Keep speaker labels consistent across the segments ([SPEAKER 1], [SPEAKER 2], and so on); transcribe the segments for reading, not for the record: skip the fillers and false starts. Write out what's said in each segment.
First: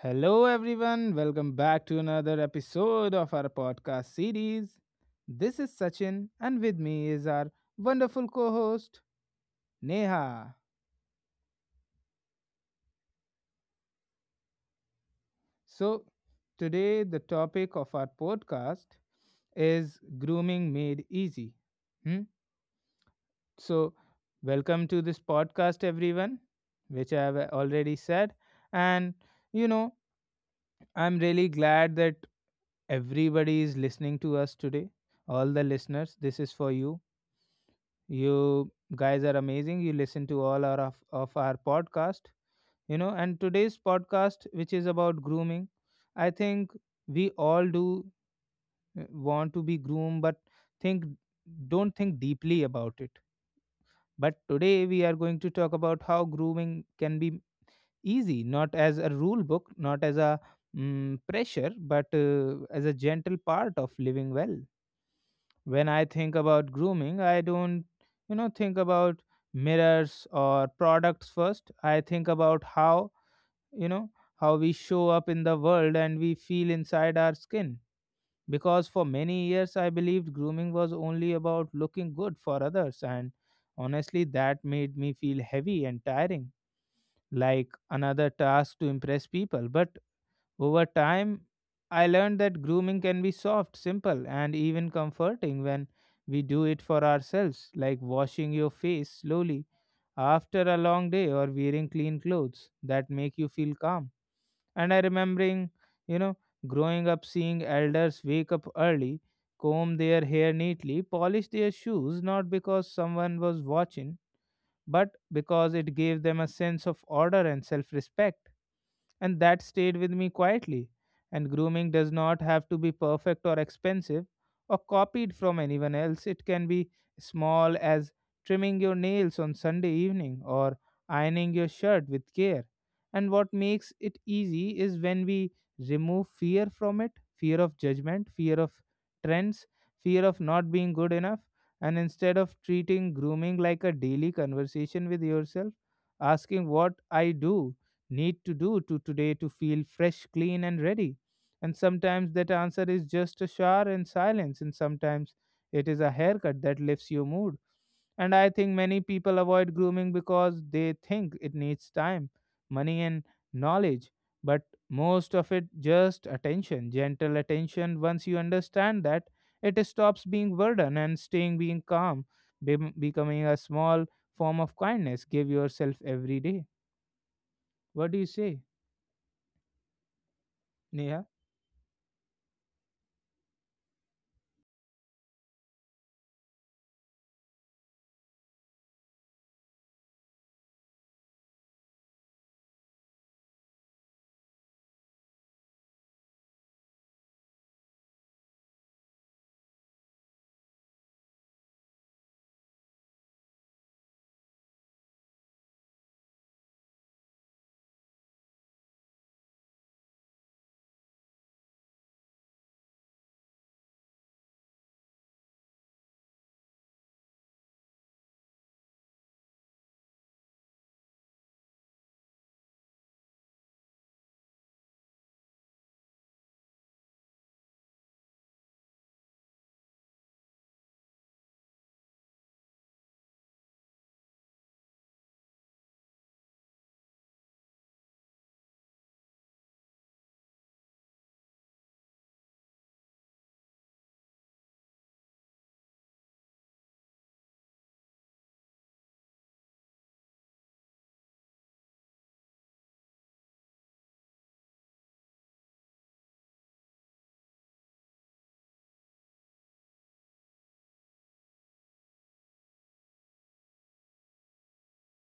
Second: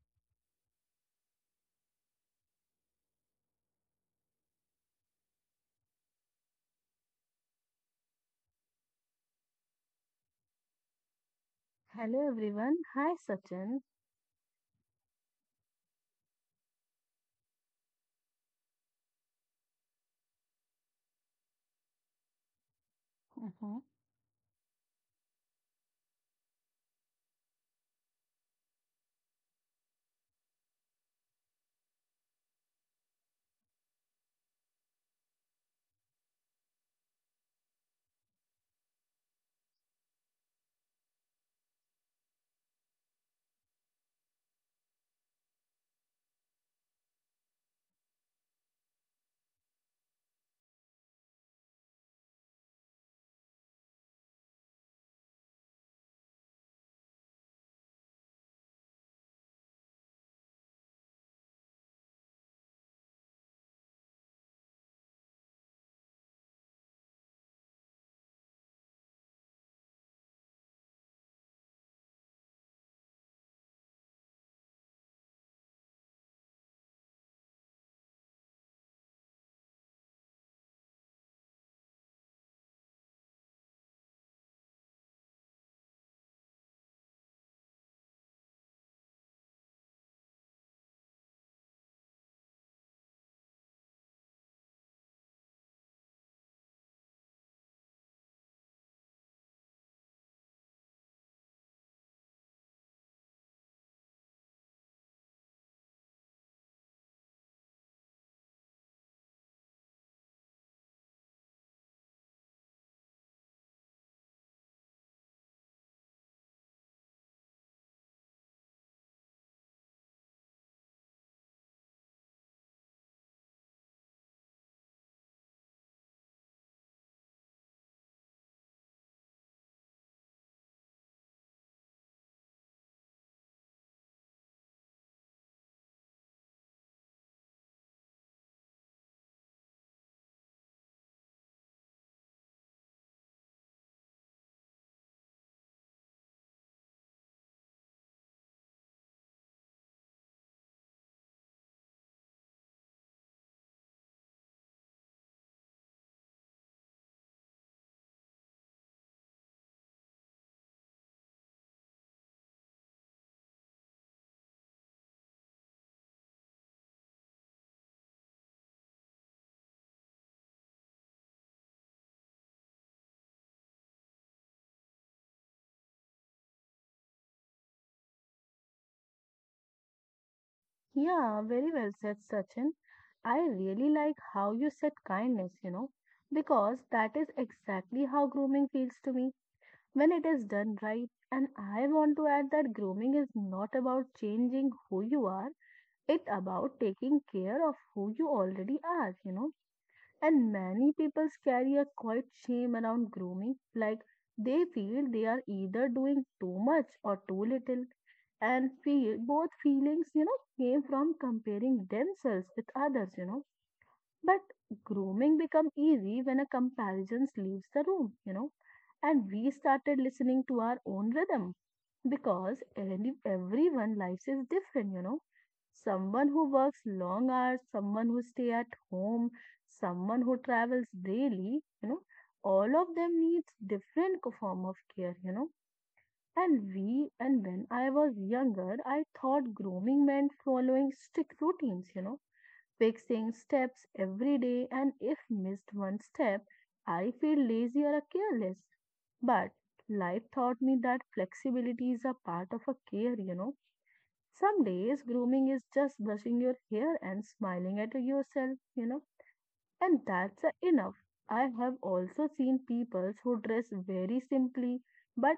[SPEAKER 1] Hello, everyone. Welcome back to another episode of our podcast series. This is Sachin, and with me is our wonderful co host, Neha.
[SPEAKER 2] Hello everyone. Hi Sachin.
[SPEAKER 1] So, today, the topic of our podcast is grooming made easy. Hmm?
[SPEAKER 2] hmm
[SPEAKER 1] So, welcome to this podcast, everyone, which I have already said. And, you know, I'm really glad that everybody is listening to us today, all the listeners. This is for you. You guys are amazing. You listen to all of our podcast, and today's podcast, which is about grooming, I think we all do want to be groomed, but think don't think deeply about it. But today we are going to talk about how grooming can be easy, not as a rule book, not as a pressure, but as a gentle part of living well. When I think about grooming, I don't, you know, think about mirrors or products first. I think about you know, how we show up in the world and we feel inside our skin. Because for many years, I believed grooming was only about looking good for others. And honestly, that made me feel heavy and tiring, like another task to impress people. But over time, I learned that grooming can be soft, simple, and even comforting when we do it for ourselves, like washing your face slowly after a long day or wearing clean clothes that make you feel calm. And I remembering, you know, growing up seeing elders wake up early, comb their hair neatly, polish their shoes not because someone was watching, but because it gave them a sense of order and self-respect, and that stayed with me quietly. And grooming does not have to be perfect or expensive or copied from anyone else. It can be small as trimming your nails on Sunday evening or ironing your shirt with care. And what makes it easy is when we remove fear from it: fear of judgment, fear of trends, fear of not being good enough. And instead of treating grooming like a daily conversation with yourself, asking what I do need to do to today to feel fresh, clean, and ready? And sometimes that answer is just a shower and silence, and sometimes it is a haircut that lifts your mood. And I think many people avoid grooming because they think it needs time, money, and knowledge. But most of it just attention, gentle attention. Once you understand that, it stops being burden and staying being calm, becoming a small form of kindness. Give yourself every day. What do you say? Yeah,
[SPEAKER 2] Yeah, very well said, Sachin. I really like how you said kindness, because that is exactly how grooming feels to me when it is done right. And I want to add that grooming is not about changing who you are, it's about taking care of who you already are, And many people carry a quiet shame around grooming, like they feel they are either doing too much or too little. And feel both feelings, came from comparing themselves with others, But grooming become easy when a comparison leaves the room, And we started listening to our own rhythm because everyone lives is different. Someone who works long hours, someone who stay at home, someone who travels daily, all of them needs different form of care, And when I was younger, I thought grooming meant following strict routines, fixing steps every day, and if missed one step, I feel lazy or careless. But life taught me that flexibility is a part of a care, some days grooming is just brushing your hair and smiling at yourself, and that's enough. I have also seen people who dress very simply but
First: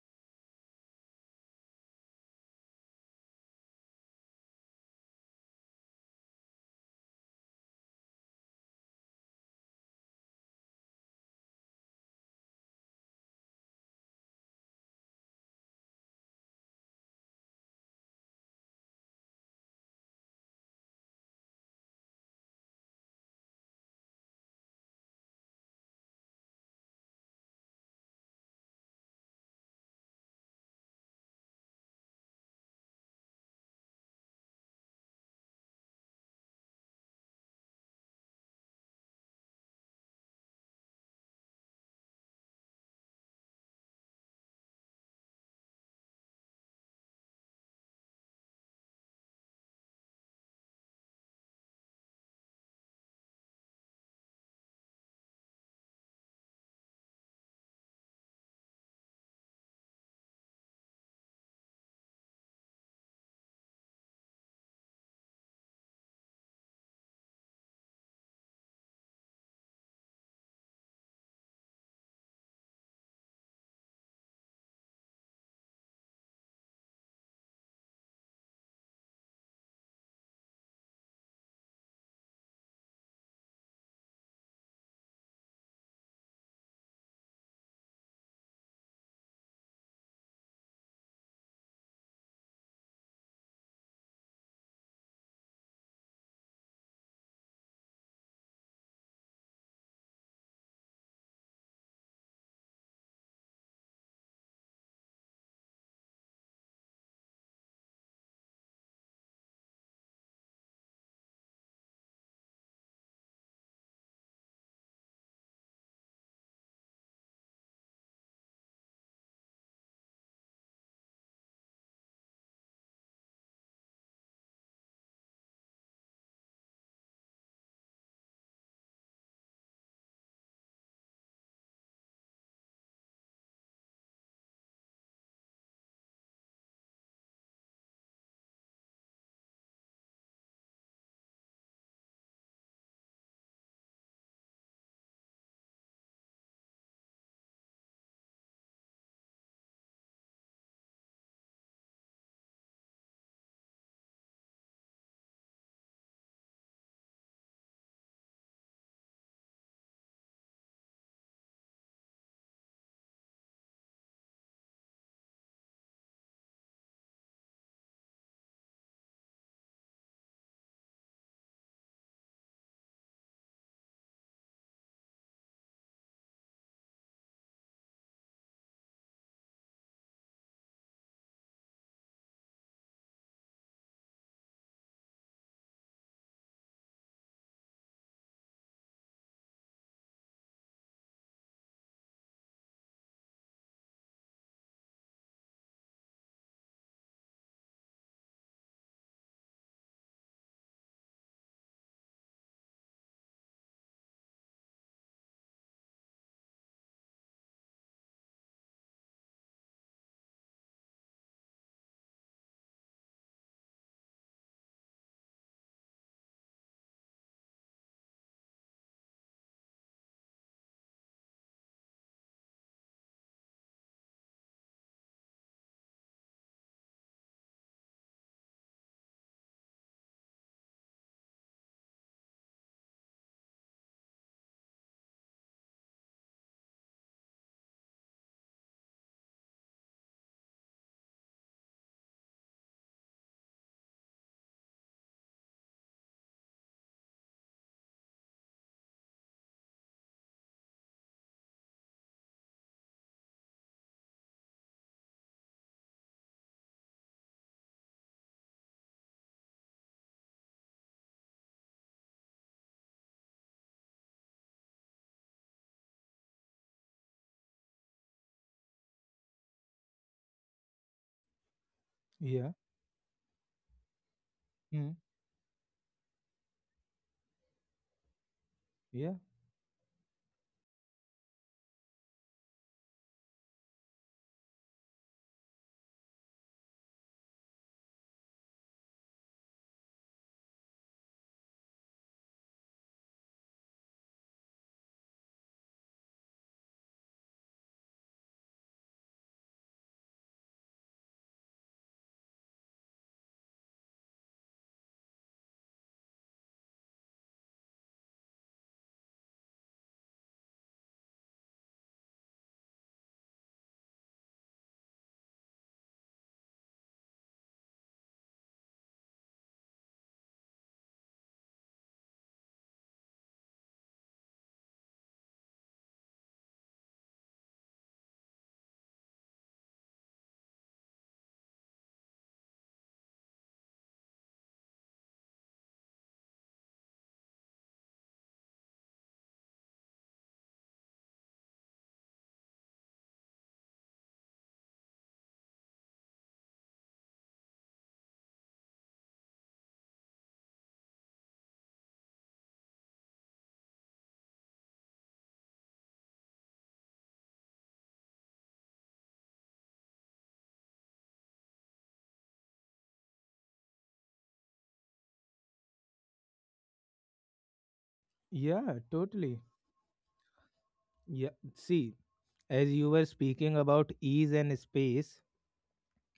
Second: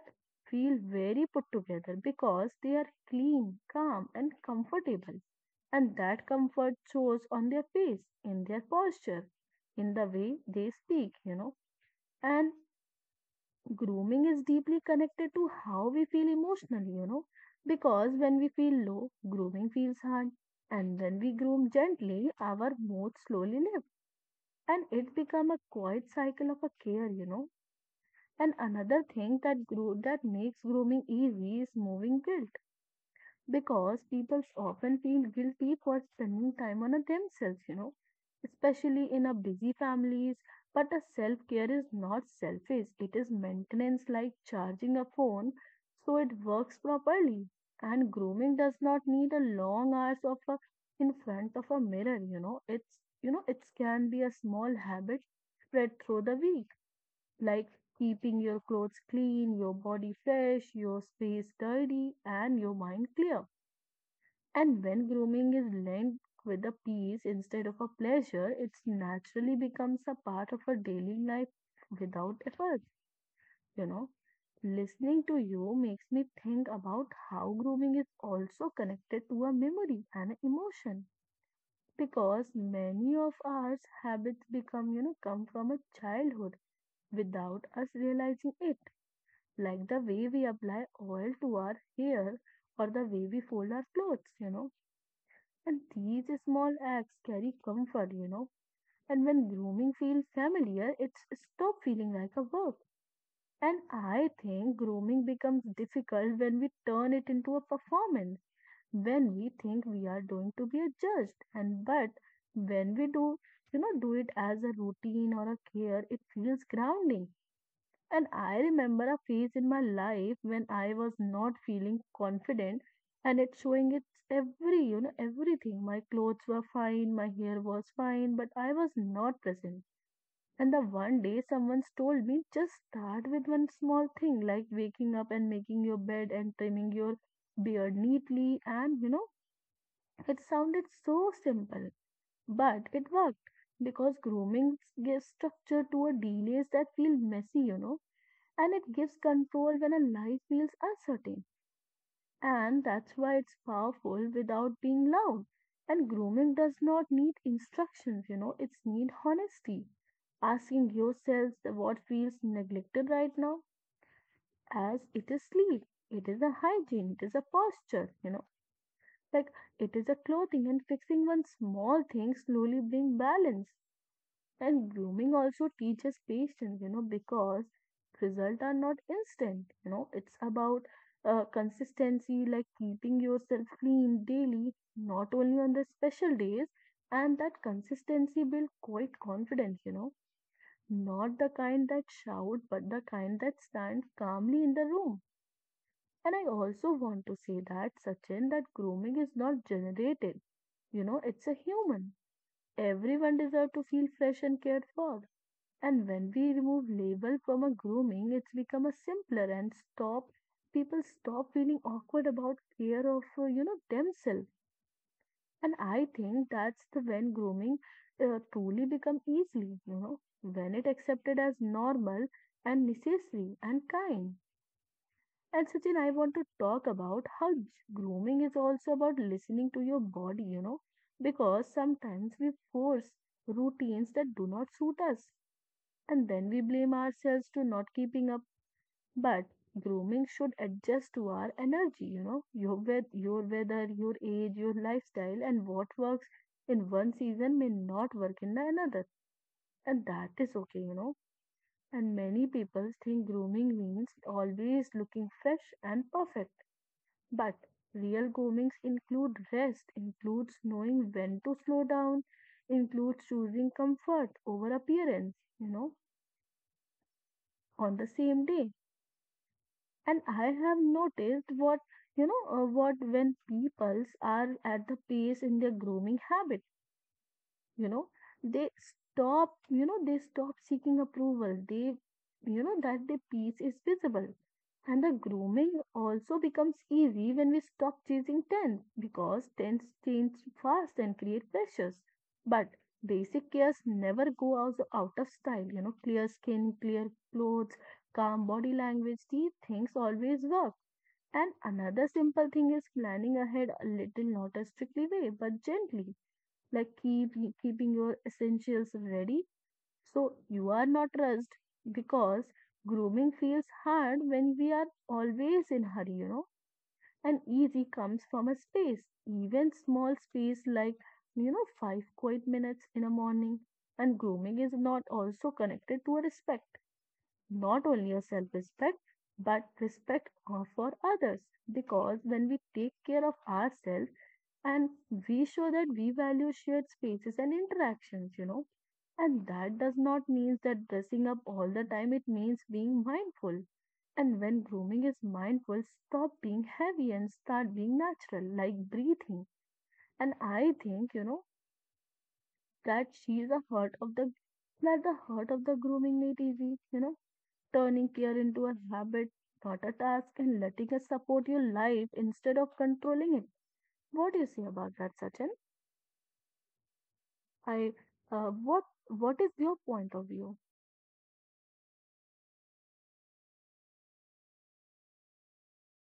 [SPEAKER 2] feel very put together because they are clean, calm, and comfortable, and that comfort shows on their face, in their posture, in the way they speak, And grooming is deeply connected to how we feel emotionally, because when we feel low, grooming feels hard. And when we groom gently, our mood slowly lifts, and it becomes a quiet cycle of a care, And another thing that makes grooming easy is moving guilt because people often feel guilty for spending time on themselves, especially in a busy families. But a self care is not selfish, it is maintenance, like charging a phone so it works properly. And grooming does not need a long hours of a, in front of a mirror, it can be a small habit spread through the week, like keeping your clothes clean, your body fresh, your space tidy, and your mind clear. And when grooming is linked with a peace instead of a pleasure, it naturally becomes a part of our daily life without effort, you know. Listening to you makes me think about how grooming is also connected to a memory and emotion because many of our habits become, come from a childhood without us realizing it, like the way we apply oil to our hair or the way we fold our clothes, And these small acts carry comfort, And when grooming feels familiar, it's stop feeling like a work. And I think grooming becomes difficult when we turn it into a performance, when we think we are going to be a judge. And but when we do, do it as a routine or a care, it feels grounding. And I remember a phase in my life when I was not feeling confident and it's showing its everything. My clothes were fine, my hair was fine, but I was not present. And the one day someone told me, just start with one small thing like waking up and making your bed and trimming your beard neatly. And, it sounded so simple, but it worked because grooming gives structure to a delays that feel messy, and it gives control when a life feels uncertain. And that's why it's powerful without being loud. And grooming does not need instructions, it's need honesty. Asking yourselves that what feels neglected right now, as it is sleep, it is a hygiene, it is a posture, like it is a clothing, and fixing one small thing slowly bring balance. And grooming also teaches patience, because results are not instant. It's about consistency, like keeping yourself clean daily, not only on the special days. And that consistency builds quite confidence, not the kind that shout, but the kind that stands calmly in the room. And I also want to say that, Sachin, that grooming is not generated. You know, it's a human. Everyone deserves to feel fresh and cared for, and when we remove label from a grooming, it's become a simpler, and stop people stop feeling awkward about care of themselves. And I think that's the when grooming truly become easily, when it accepted as normal and necessary and kind. And Sachin, I want to talk about how grooming is also about listening to your body, because sometimes we force routines that do not suit us, and then we blame ourselves to not keeping up. But grooming should adjust to our energy, your with your weather, your age, your lifestyle, and what works in one season may not work in the another, and that is okay, and many people think grooming means always looking fresh and perfect, but real groomings include rest, includes knowing when to slow down, includes choosing comfort over appearance, on the same day. And I have noticed what
[SPEAKER 1] yeah,
[SPEAKER 2] what when peoples are at
[SPEAKER 1] mm,
[SPEAKER 2] the pace in their grooming habit, you know they
[SPEAKER 1] yeah,
[SPEAKER 2] stop, they stop seeking approval, they, that the peace is visible. And the grooming also becomes easy when we stop chasing trends, because trends change fast and create pressures. But basic cares never go out of style. Clear skin, clear clothes, calm body language, these things always work. And another simple thing is planning ahead a little, not a strictly way, but gently, like keeping your essentials ready so you are not rushed, because grooming feels hard when we are always in hurry, And easy comes from a space, even small space, like five quiet minutes in a morning. And grooming is not also connected to a respect, not only your self respect, but respect for others. Because when we take care of ourselves and we show that we value shared spaces and interactions, and that does not mean that dressing up all the time, it means being mindful. And when grooming is mindful, stop being heavy and start being natural, like breathing. And I think, that she is a heart of the that the heart of the grooming nativity, turning care into a habit, not a task, and letting us support your life instead of controlling it. What do you say about that, Sachin? I uh,
[SPEAKER 1] yeah,
[SPEAKER 2] what
[SPEAKER 1] totally.
[SPEAKER 2] what is your point of view?
[SPEAKER 1] Yeah, see, as you were speaking about ease and space,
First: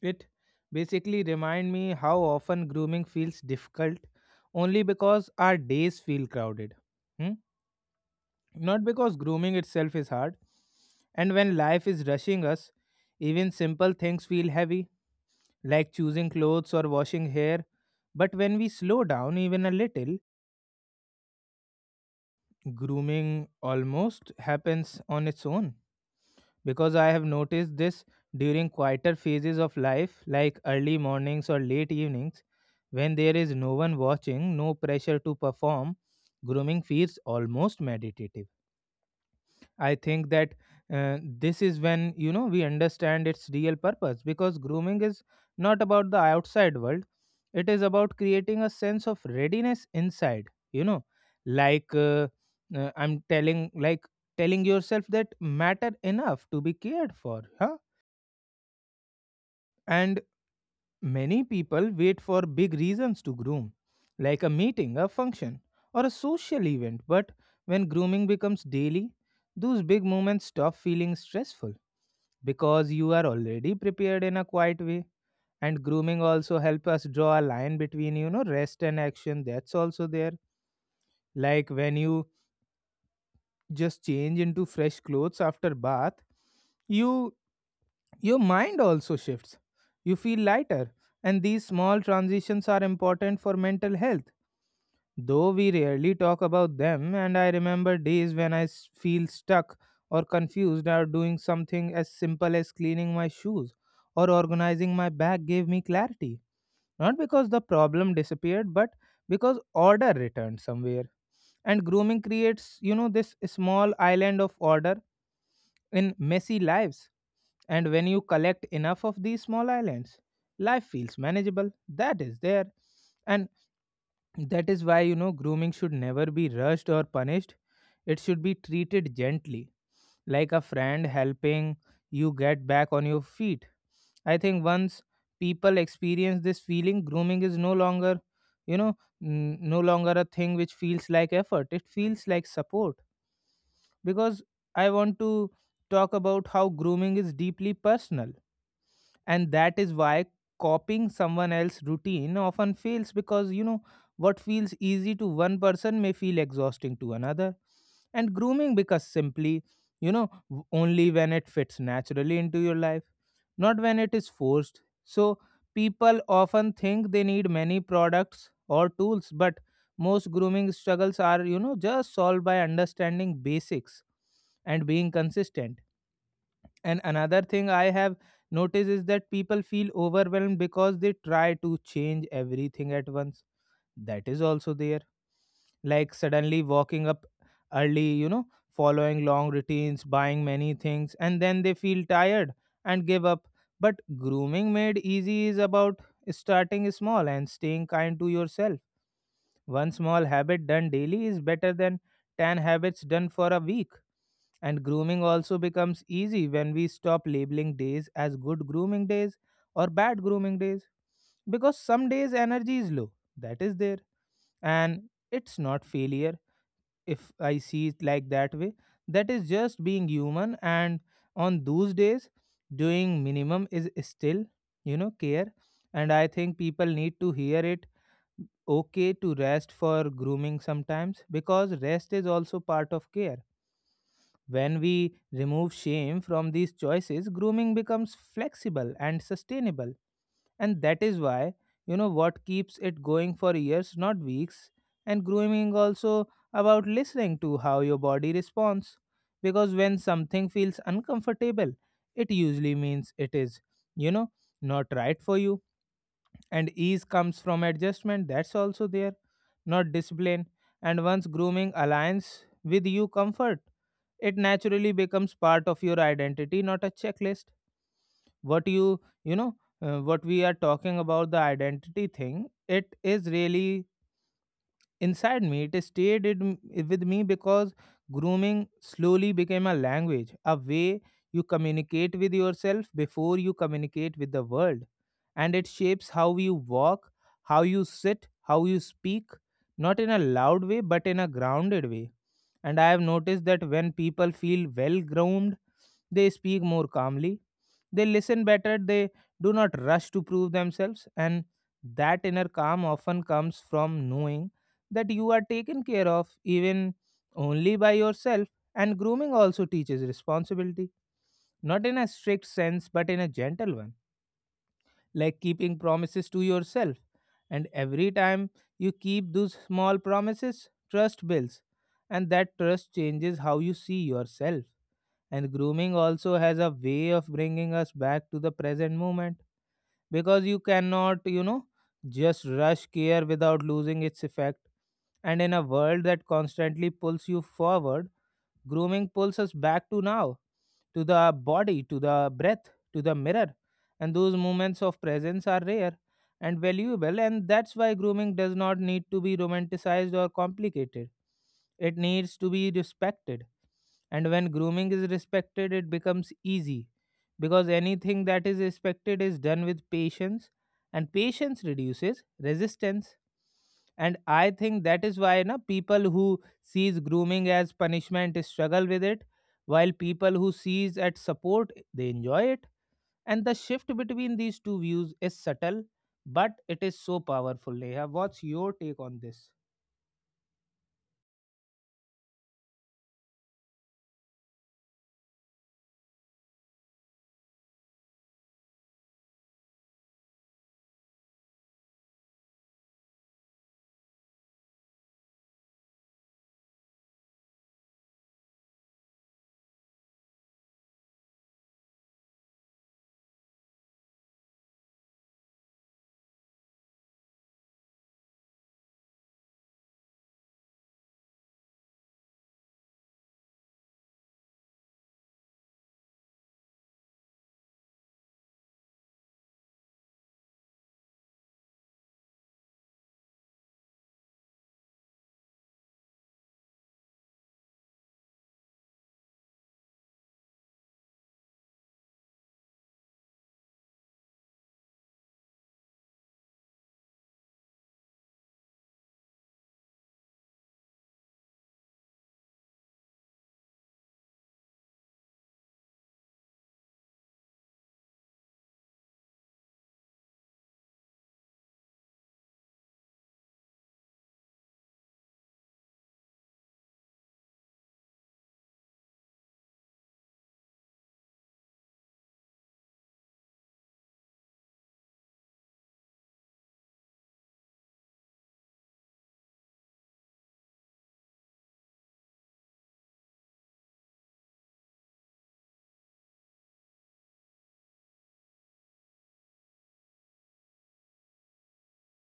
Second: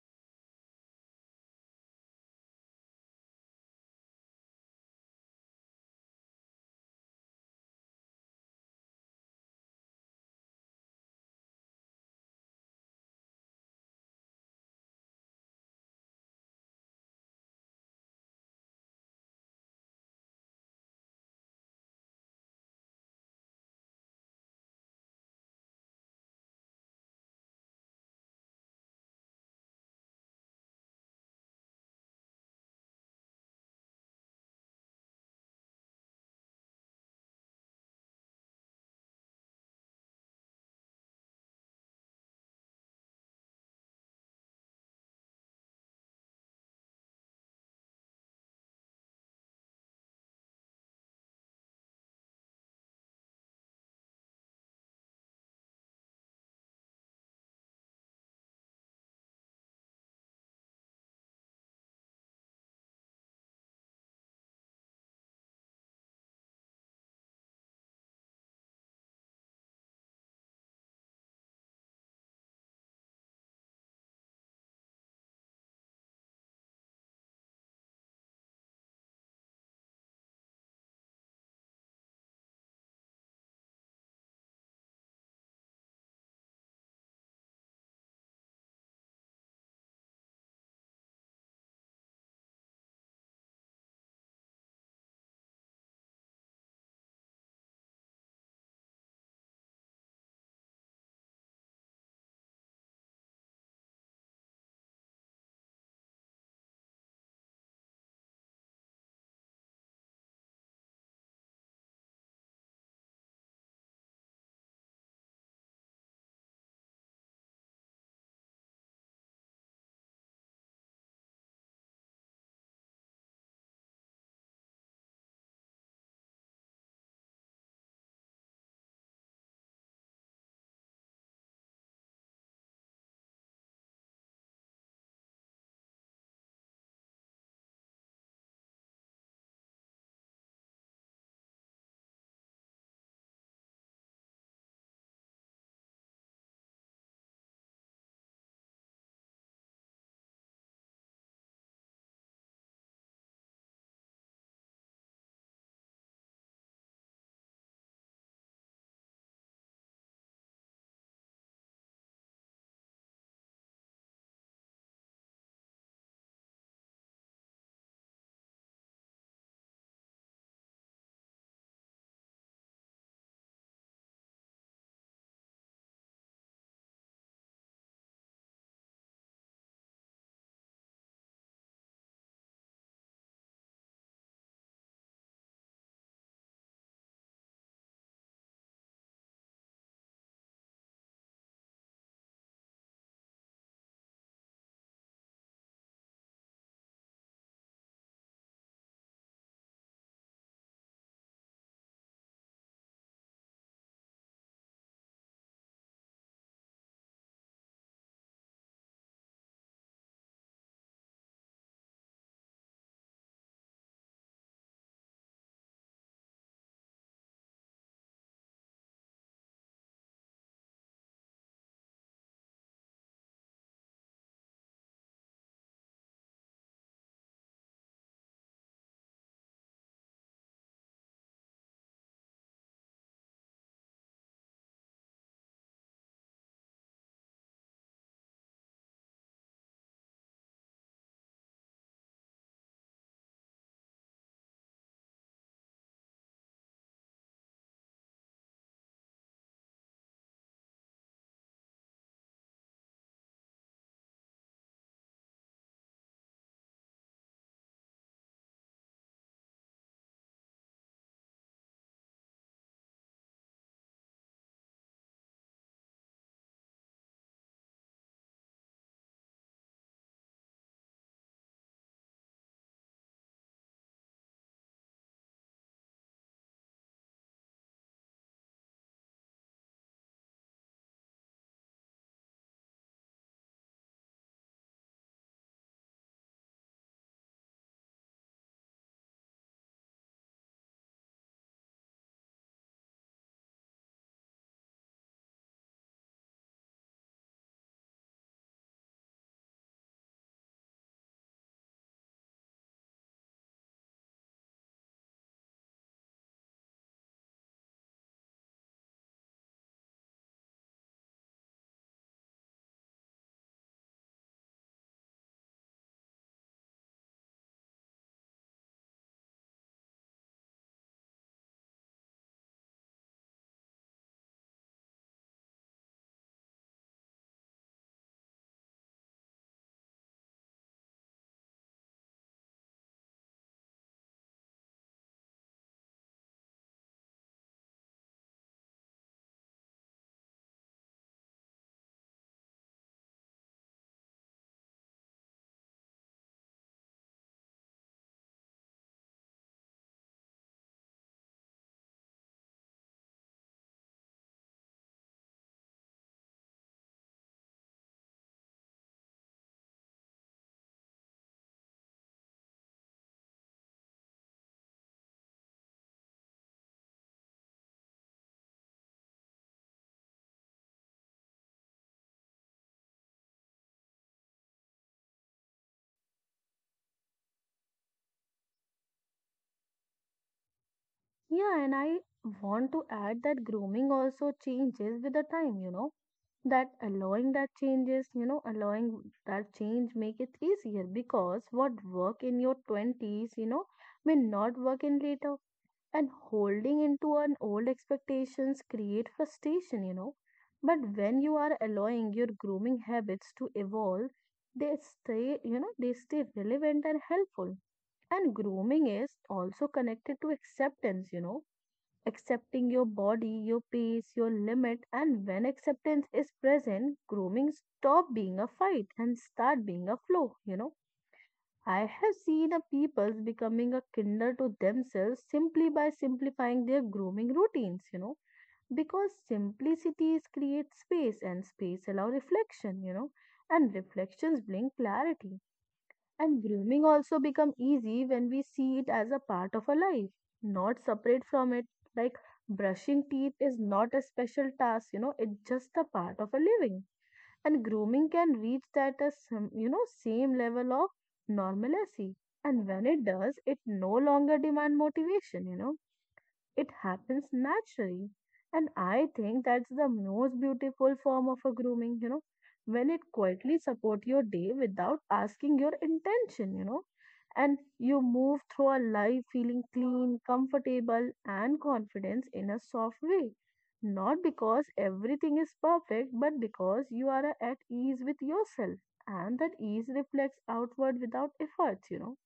[SPEAKER 1] it basically remind me how often grooming feels difficult only because our days feel crowded. Hmm? Not because grooming itself is hard. And when life is rushing us, even simple things feel heavy, like choosing clothes or washing hair. But when we slow down even a little, grooming almost happens on its own. Because I have noticed this during quieter phases of life, like early mornings or late evenings, when there is no one watching, no pressure to perform, grooming feels almost meditative. I think that this is when, you know, we understand its real purpose because grooming is not about the outside world, it is about creating a sense of readiness inside. You know, like uh, like telling yourself that matter enough to be cared for, huh? And many people wait for big reasons to groom, like a meeting, a function, or a social event, but when grooming becomes daily, those big moments stop feeling stressful because you are already prepared in a quiet way. And grooming also help us draw a line between, you know, rest and action, that's also there, like when you just change into fresh clothes after bath, you, your mind also shifts. You feel lighter, and these small transitions are important for mental health, though we rarely talk about them. And I remember days when feel stuck or confused, or doing something as simple as cleaning my shoes or organizing my bag gave me clarity. Not because the problem disappeared, but because order returned somewhere. And grooming creates, you know, this small island of order in messy lives. And when you collect enough of these small islands, life feels manageable. That is there. And that is why, you know, grooming should never be rushed or punished. It should be treated gently, like a friend helping you get back on your feet. I think once people experience this feeling, grooming is no longer, you know, no longer a thing which feels like effort. It feels like support. Because I want to talk about how grooming is deeply personal, and that is why copying someone else's routine often fails, because, you know, what feels easy to one person may feel exhausting to another. And grooming because simply, only when it fits naturally into your life, not when it is forced. So people often think they need many products or tools, but most grooming struggles are, you know, just solved by understanding basics and being consistent. And another thing I have noticed is that people feel overwhelmed because they try to change everything at once. That is also there. Like suddenly walking up early, you know, following long routines, buying many things, and then they feel tired and give up. But grooming made easy is about starting small and staying kind to yourself. One small habit done daily is better than 10 habits done for a week. And grooming also becomes easy when we stop labeling days as good grooming days or bad grooming days. Because some days energy is low, that is there. And it's not failure if I see it like that way. That is just being human. And on those days, doing minimum is still, you know, care. And I think people need to hear it okay to rest for grooming sometimes because rest is also part of care. When we remove shame from these choices, grooming becomes flexible and sustainable. And that is why, you know, what keeps it going for years, not weeks. And grooming also about listening to how your body responds. Because when something feels uncomfortable, it usually means it is, you know, not right for you, and ease comes from adjustment, that's also there, not discipline. And once grooming aligns with you comfort, it naturally becomes part of your identity, not a checklist. What what we are talking about, the identity thing, it is really inside me, it stayed in, with me, because grooming slowly became a language, a way you communicate with yourself before you communicate with the world. And it shapes how you walk, how you sit, how you speak, not in a loud way but in a grounded way. And I have noticed that when people feel well groomed, they speak more calmly, they listen better, they do not rush to prove themselves. And that inner calm often comes from knowing that you are taken care of, even only by yourself. And grooming also teaches responsibility, not in a strict sense but in a gentle one, like keeping promises to yourself. And every time you keep those small promises, trust builds, and that trust changes how you see yourself. And grooming also has a way of bringing us back to the present moment, because you cannot, you know, just rush care without losing its effect. And in a world that constantly pulls you forward, grooming pulls us back to now, to the body, to the breath, to the mirror. And those moments of presence are rare and valuable, and that's why grooming does not need to be romanticized or complicated. It needs to be respected. And when grooming is respected, it becomes easy because anything that is respected is done with patience, and patience reduces resistance. And I think that is why na, people who sees grooming as punishment struggle with it, while people who sees at support they enjoy it. And the shift between these two views is subtle, but it is so powerful. Neha, what's your take on this?
[SPEAKER 2] Yeah, and I want to add that grooming also changes with the time, That allowing that changes, allowing that change make it easier, because what work in your twenties, may not work in later, and holding into an old expectations create frustration, but when you are allowing your grooming habits to evolve, they stay, they stay relevant and helpful. And grooming is also connected to acceptance, accepting your body, your pace, your limit. And when acceptance is present, grooming stop being a fight and start being a flow, I have seen a peoples becoming a kinder to themselves simply by simplifying their grooming routines, because simplicity creates space and space allow reflection, and reflections bring clarity. And grooming also become easy when we see it as a part of our life, not separate from it. Like brushing teeth is not a special task, it's just a part of a living. And grooming can reach that same level of normalcy, and when it does, it no longer demand motivation, it happens naturally. And I think that's the most beautiful form of a grooming, when it quietly support your day without asking your intention, and you move through a life feeling clean, comfortable, and confidence in a soft way. Not because everything is perfect, but because you are at ease with yourself, and that ease reflects outward without efforts,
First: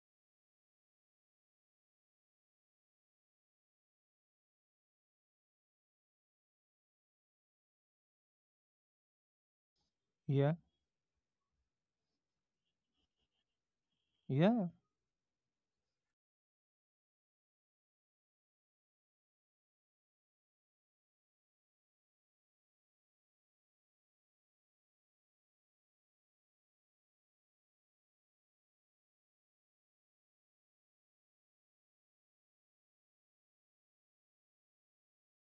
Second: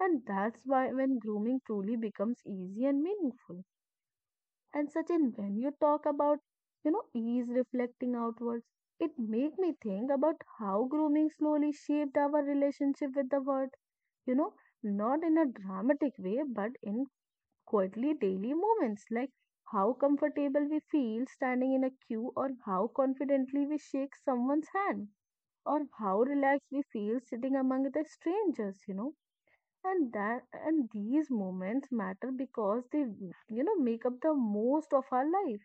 [SPEAKER 2] And that's why when grooming truly becomes easy and meaningful. And Sachin, when you talk about, ease reflecting outwards, it made me think about
[SPEAKER 1] Yeah,
[SPEAKER 2] how grooming slowly shaped our relationship with the word. You know,
[SPEAKER 1] yeah,
[SPEAKER 2] not in a dramatic way, but in quietly daily moments, like how comfortable we feel standing in a queue, or how confidently we shake someone's hand, or how relaxed we feel sitting among the strangers. And that and these moments matter because they make up the most of our life.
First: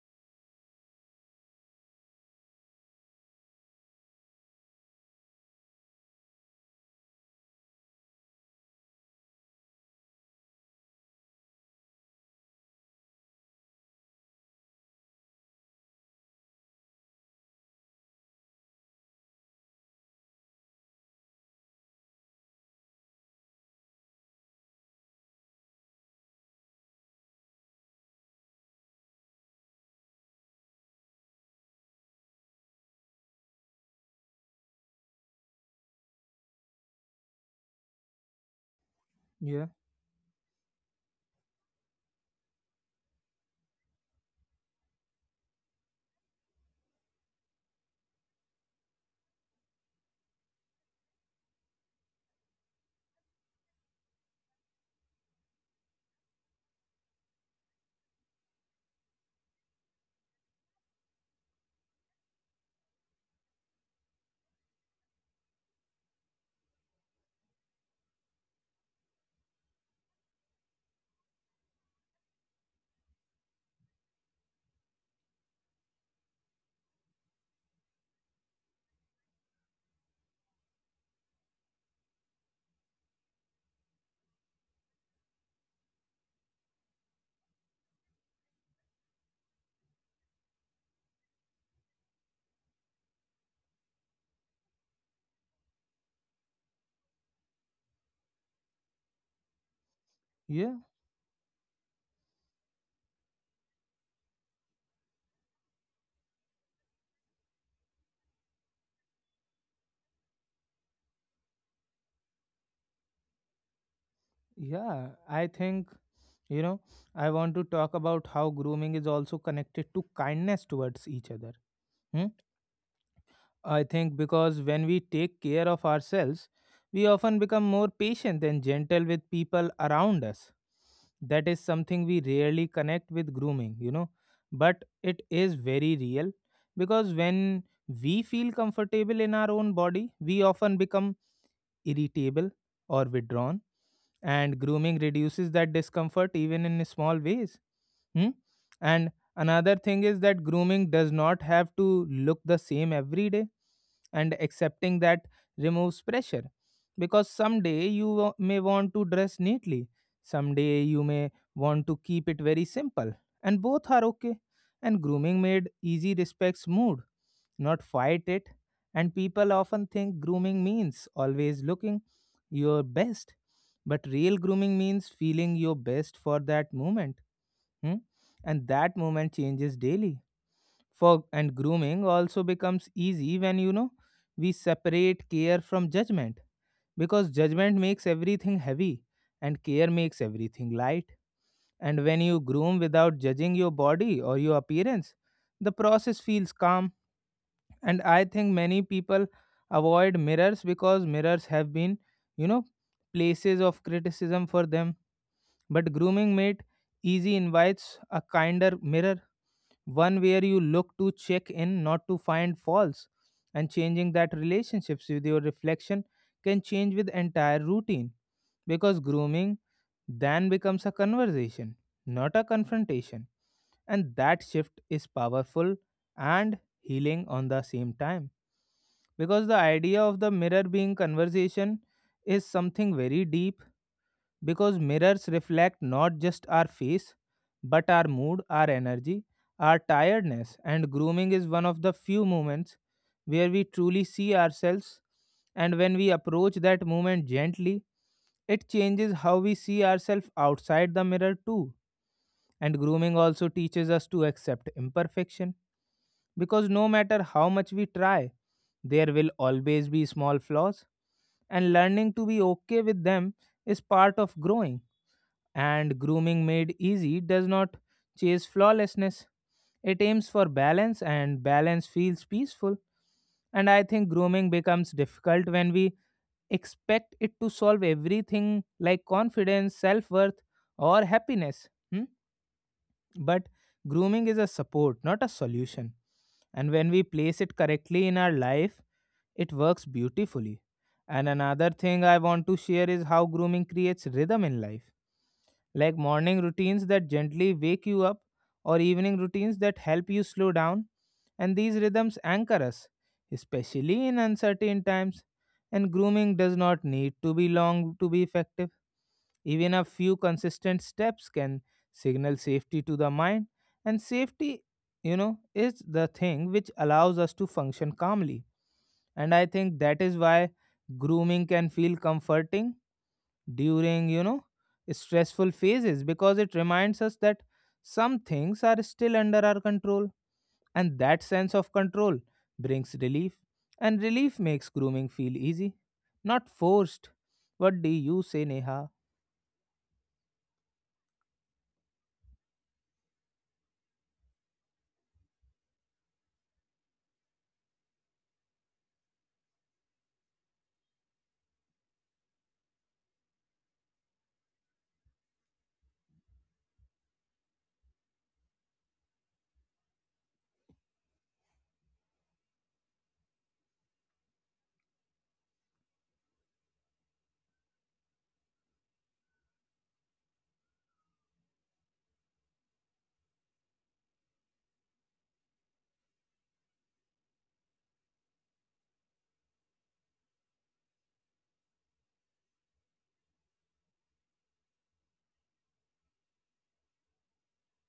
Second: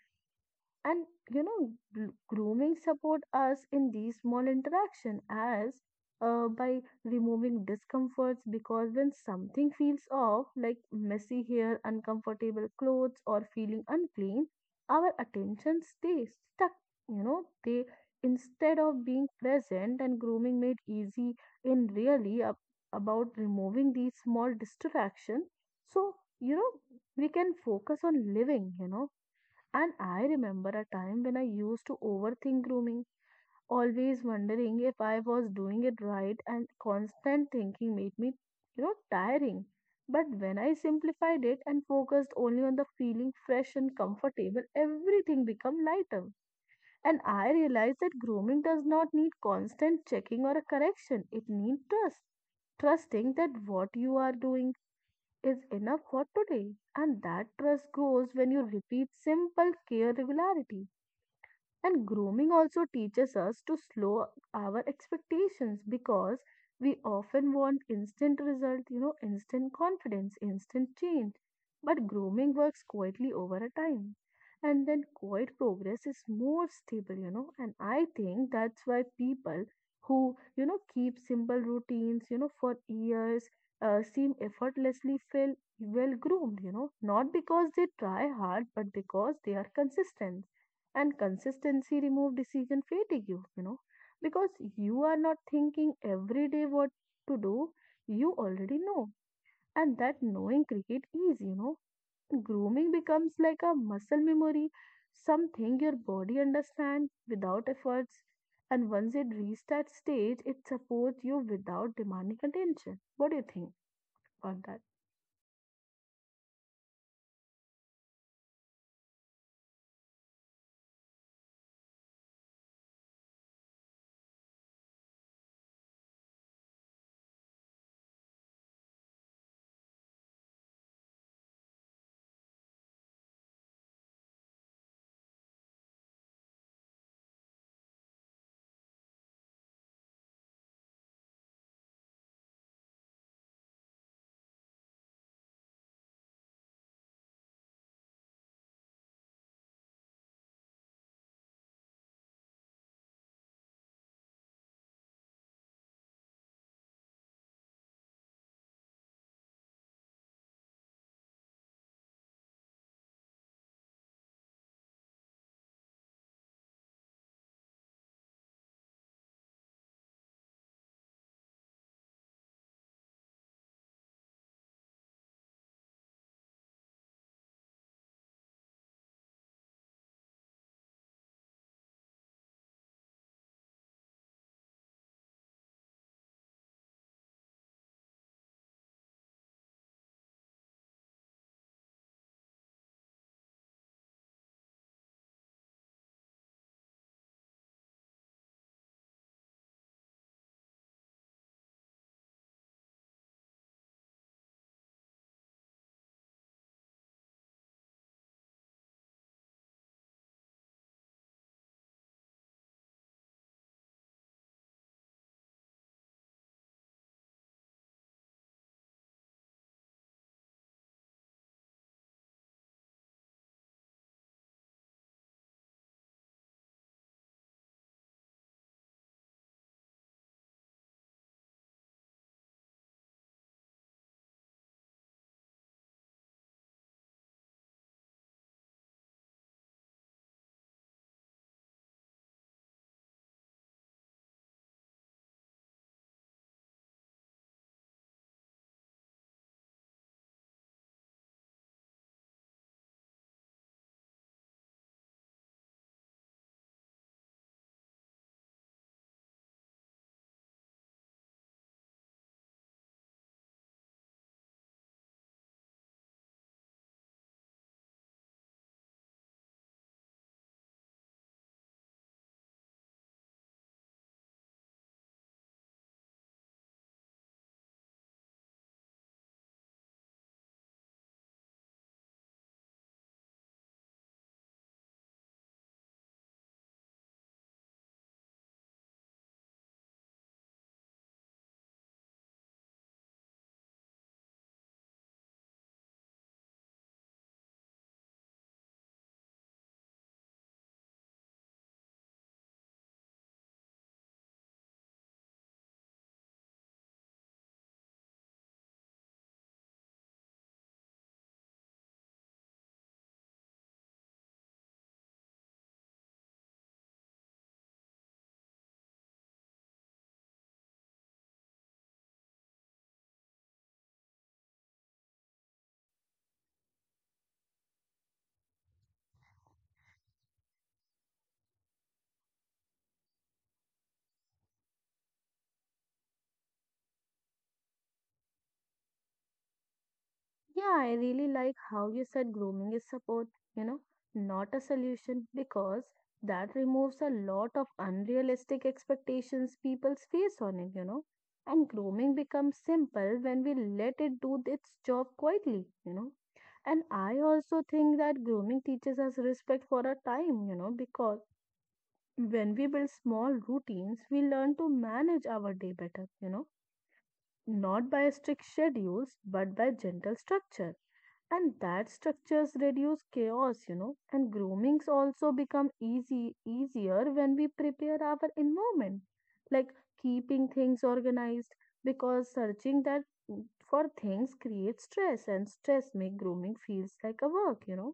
[SPEAKER 2] And grooming support us in these small interaction as by removing discomforts because when something feels off, like messy hair, uncomfortable clothes, or feeling unclean, our attention stays stuck. You know, they Instead of being present and grooming made easy in really about removing these small distraction, so you know we can focus on living. And I remember a time when I used to overthink grooming, always wondering if I was doing it right, and constant thinking made me, tiring.
[SPEAKER 1] yeah,
[SPEAKER 2] But when I simplified it and focused only on the feeling fresh and comfortable, everything became lighter. And I realized that grooming does not need constant checking or a correction. It needs trust. Trusting that what you are doing is enough for today. And that trust grows when you repeat simple care regularity and grooming also teaches us to slow our expectations because we often want instant result, instant confidence, instant change. But grooming works quietly over a time. And then quiet progress is more stable. And I think that's why people who, keep simple routines, for years seem effortlessly feel well groomed, not because they try hard, but because they are consistent, and consistency remove decision fatigue because you are not thinking every day what to do. You already know, and that knowing
[SPEAKER 1] yeah.
[SPEAKER 2] cricket is grooming becomes like a muscle memory, something your body understands without efforts. And once it reaches that stage it supports you without demanding attention. What do you think on that?
[SPEAKER 1] Yeah, I think, you know, I want to talk about how grooming is also connected to kindness towards each other. Hmm? I think because when we take care of ourselves, we often become more patient and gentle with people around us. That is something we rarely connect with grooming, you know, but it is very real. Because when we feel comfortable in our own body, we often become irritable or withdrawn, and grooming reduces that discomfort even in small ways. Hmm? And another thing is that grooming does not have to look the same every day, and accepting that removes pressure. Because someday you may want to dress neatly, someday you may want to keep it very simple, and both are okay. And grooming made easy respects mood, not fight it. And people often think grooming means always looking your best, but real grooming means feeling your best for that moment. Hmm? And that moment changes daily. Fog and grooming also becomes easy when we separate care from judgment, because judgment makes everything heavy and care makes everything light. And when you groom without judging your body or your appearance, the process feels calm. And I think many people avoid mirrors because mirrors have been, you know, places of criticism for them. But grooming made easy invites a kinder mirror, one where you look to check in, not to find faults. And changing that relationships with your reflection can change with entire routine, because grooming then becomes a conversation, not a confrontation. And that shift is powerful and healing on the same time, because the idea of the mirror being conversation is something very deep, because mirrors reflect not just our face but our mood, our energy, our tiredness, and grooming is one of the few moments where we truly see ourselves. And when we approach that moment gently, it changes how we see ourselves outside the mirror too. And grooming also teaches us to accept imperfection, because no matter how much we try, there will always be small flaws, and learning to be okay with them is part of growing, and grooming made easy does not chase flawlessness. It aims for balance, and balance feels peaceful. And I think grooming becomes difficult when we expect it to solve everything like confidence, self worth, or happiness. Hmm? But grooming is a support, not a solution. And when we place it correctly in our life, it works beautifully. And another thing I want to share is how grooming creates rhythm in life, like morning routines that gently wake you up or evening routines that help you slow down. And these rhythms anchor us, especially in uncertain times. And grooming does not need to be long to be effective. Even a few consistent steps can signal safety to the mind. And safety is the thing which allows us to function calmly. And I think that is why grooming can feel comforting during stressful phases, because it reminds us that some things are still under our control, and that sense of control brings relief, and relief makes grooming feel easy, not forced. What do you say, Neha?
[SPEAKER 2] Yeah, I really like how you said grooming is support, you know, not a solution, because that removes a lot of unrealistic expectations people's face on it. And grooming becomes simple when we let it do its job quietly. And I also think that grooming teaches us respect for our time, because when we build small routines, we learn to manage our day better, not by strict schedules, but by gentle structure, and that structures reduce chaos, and groomings also become easy easier when we prepare our environment, like keeping things organized, because searching mm, for things creates stress, and stress make grooming feels like a work.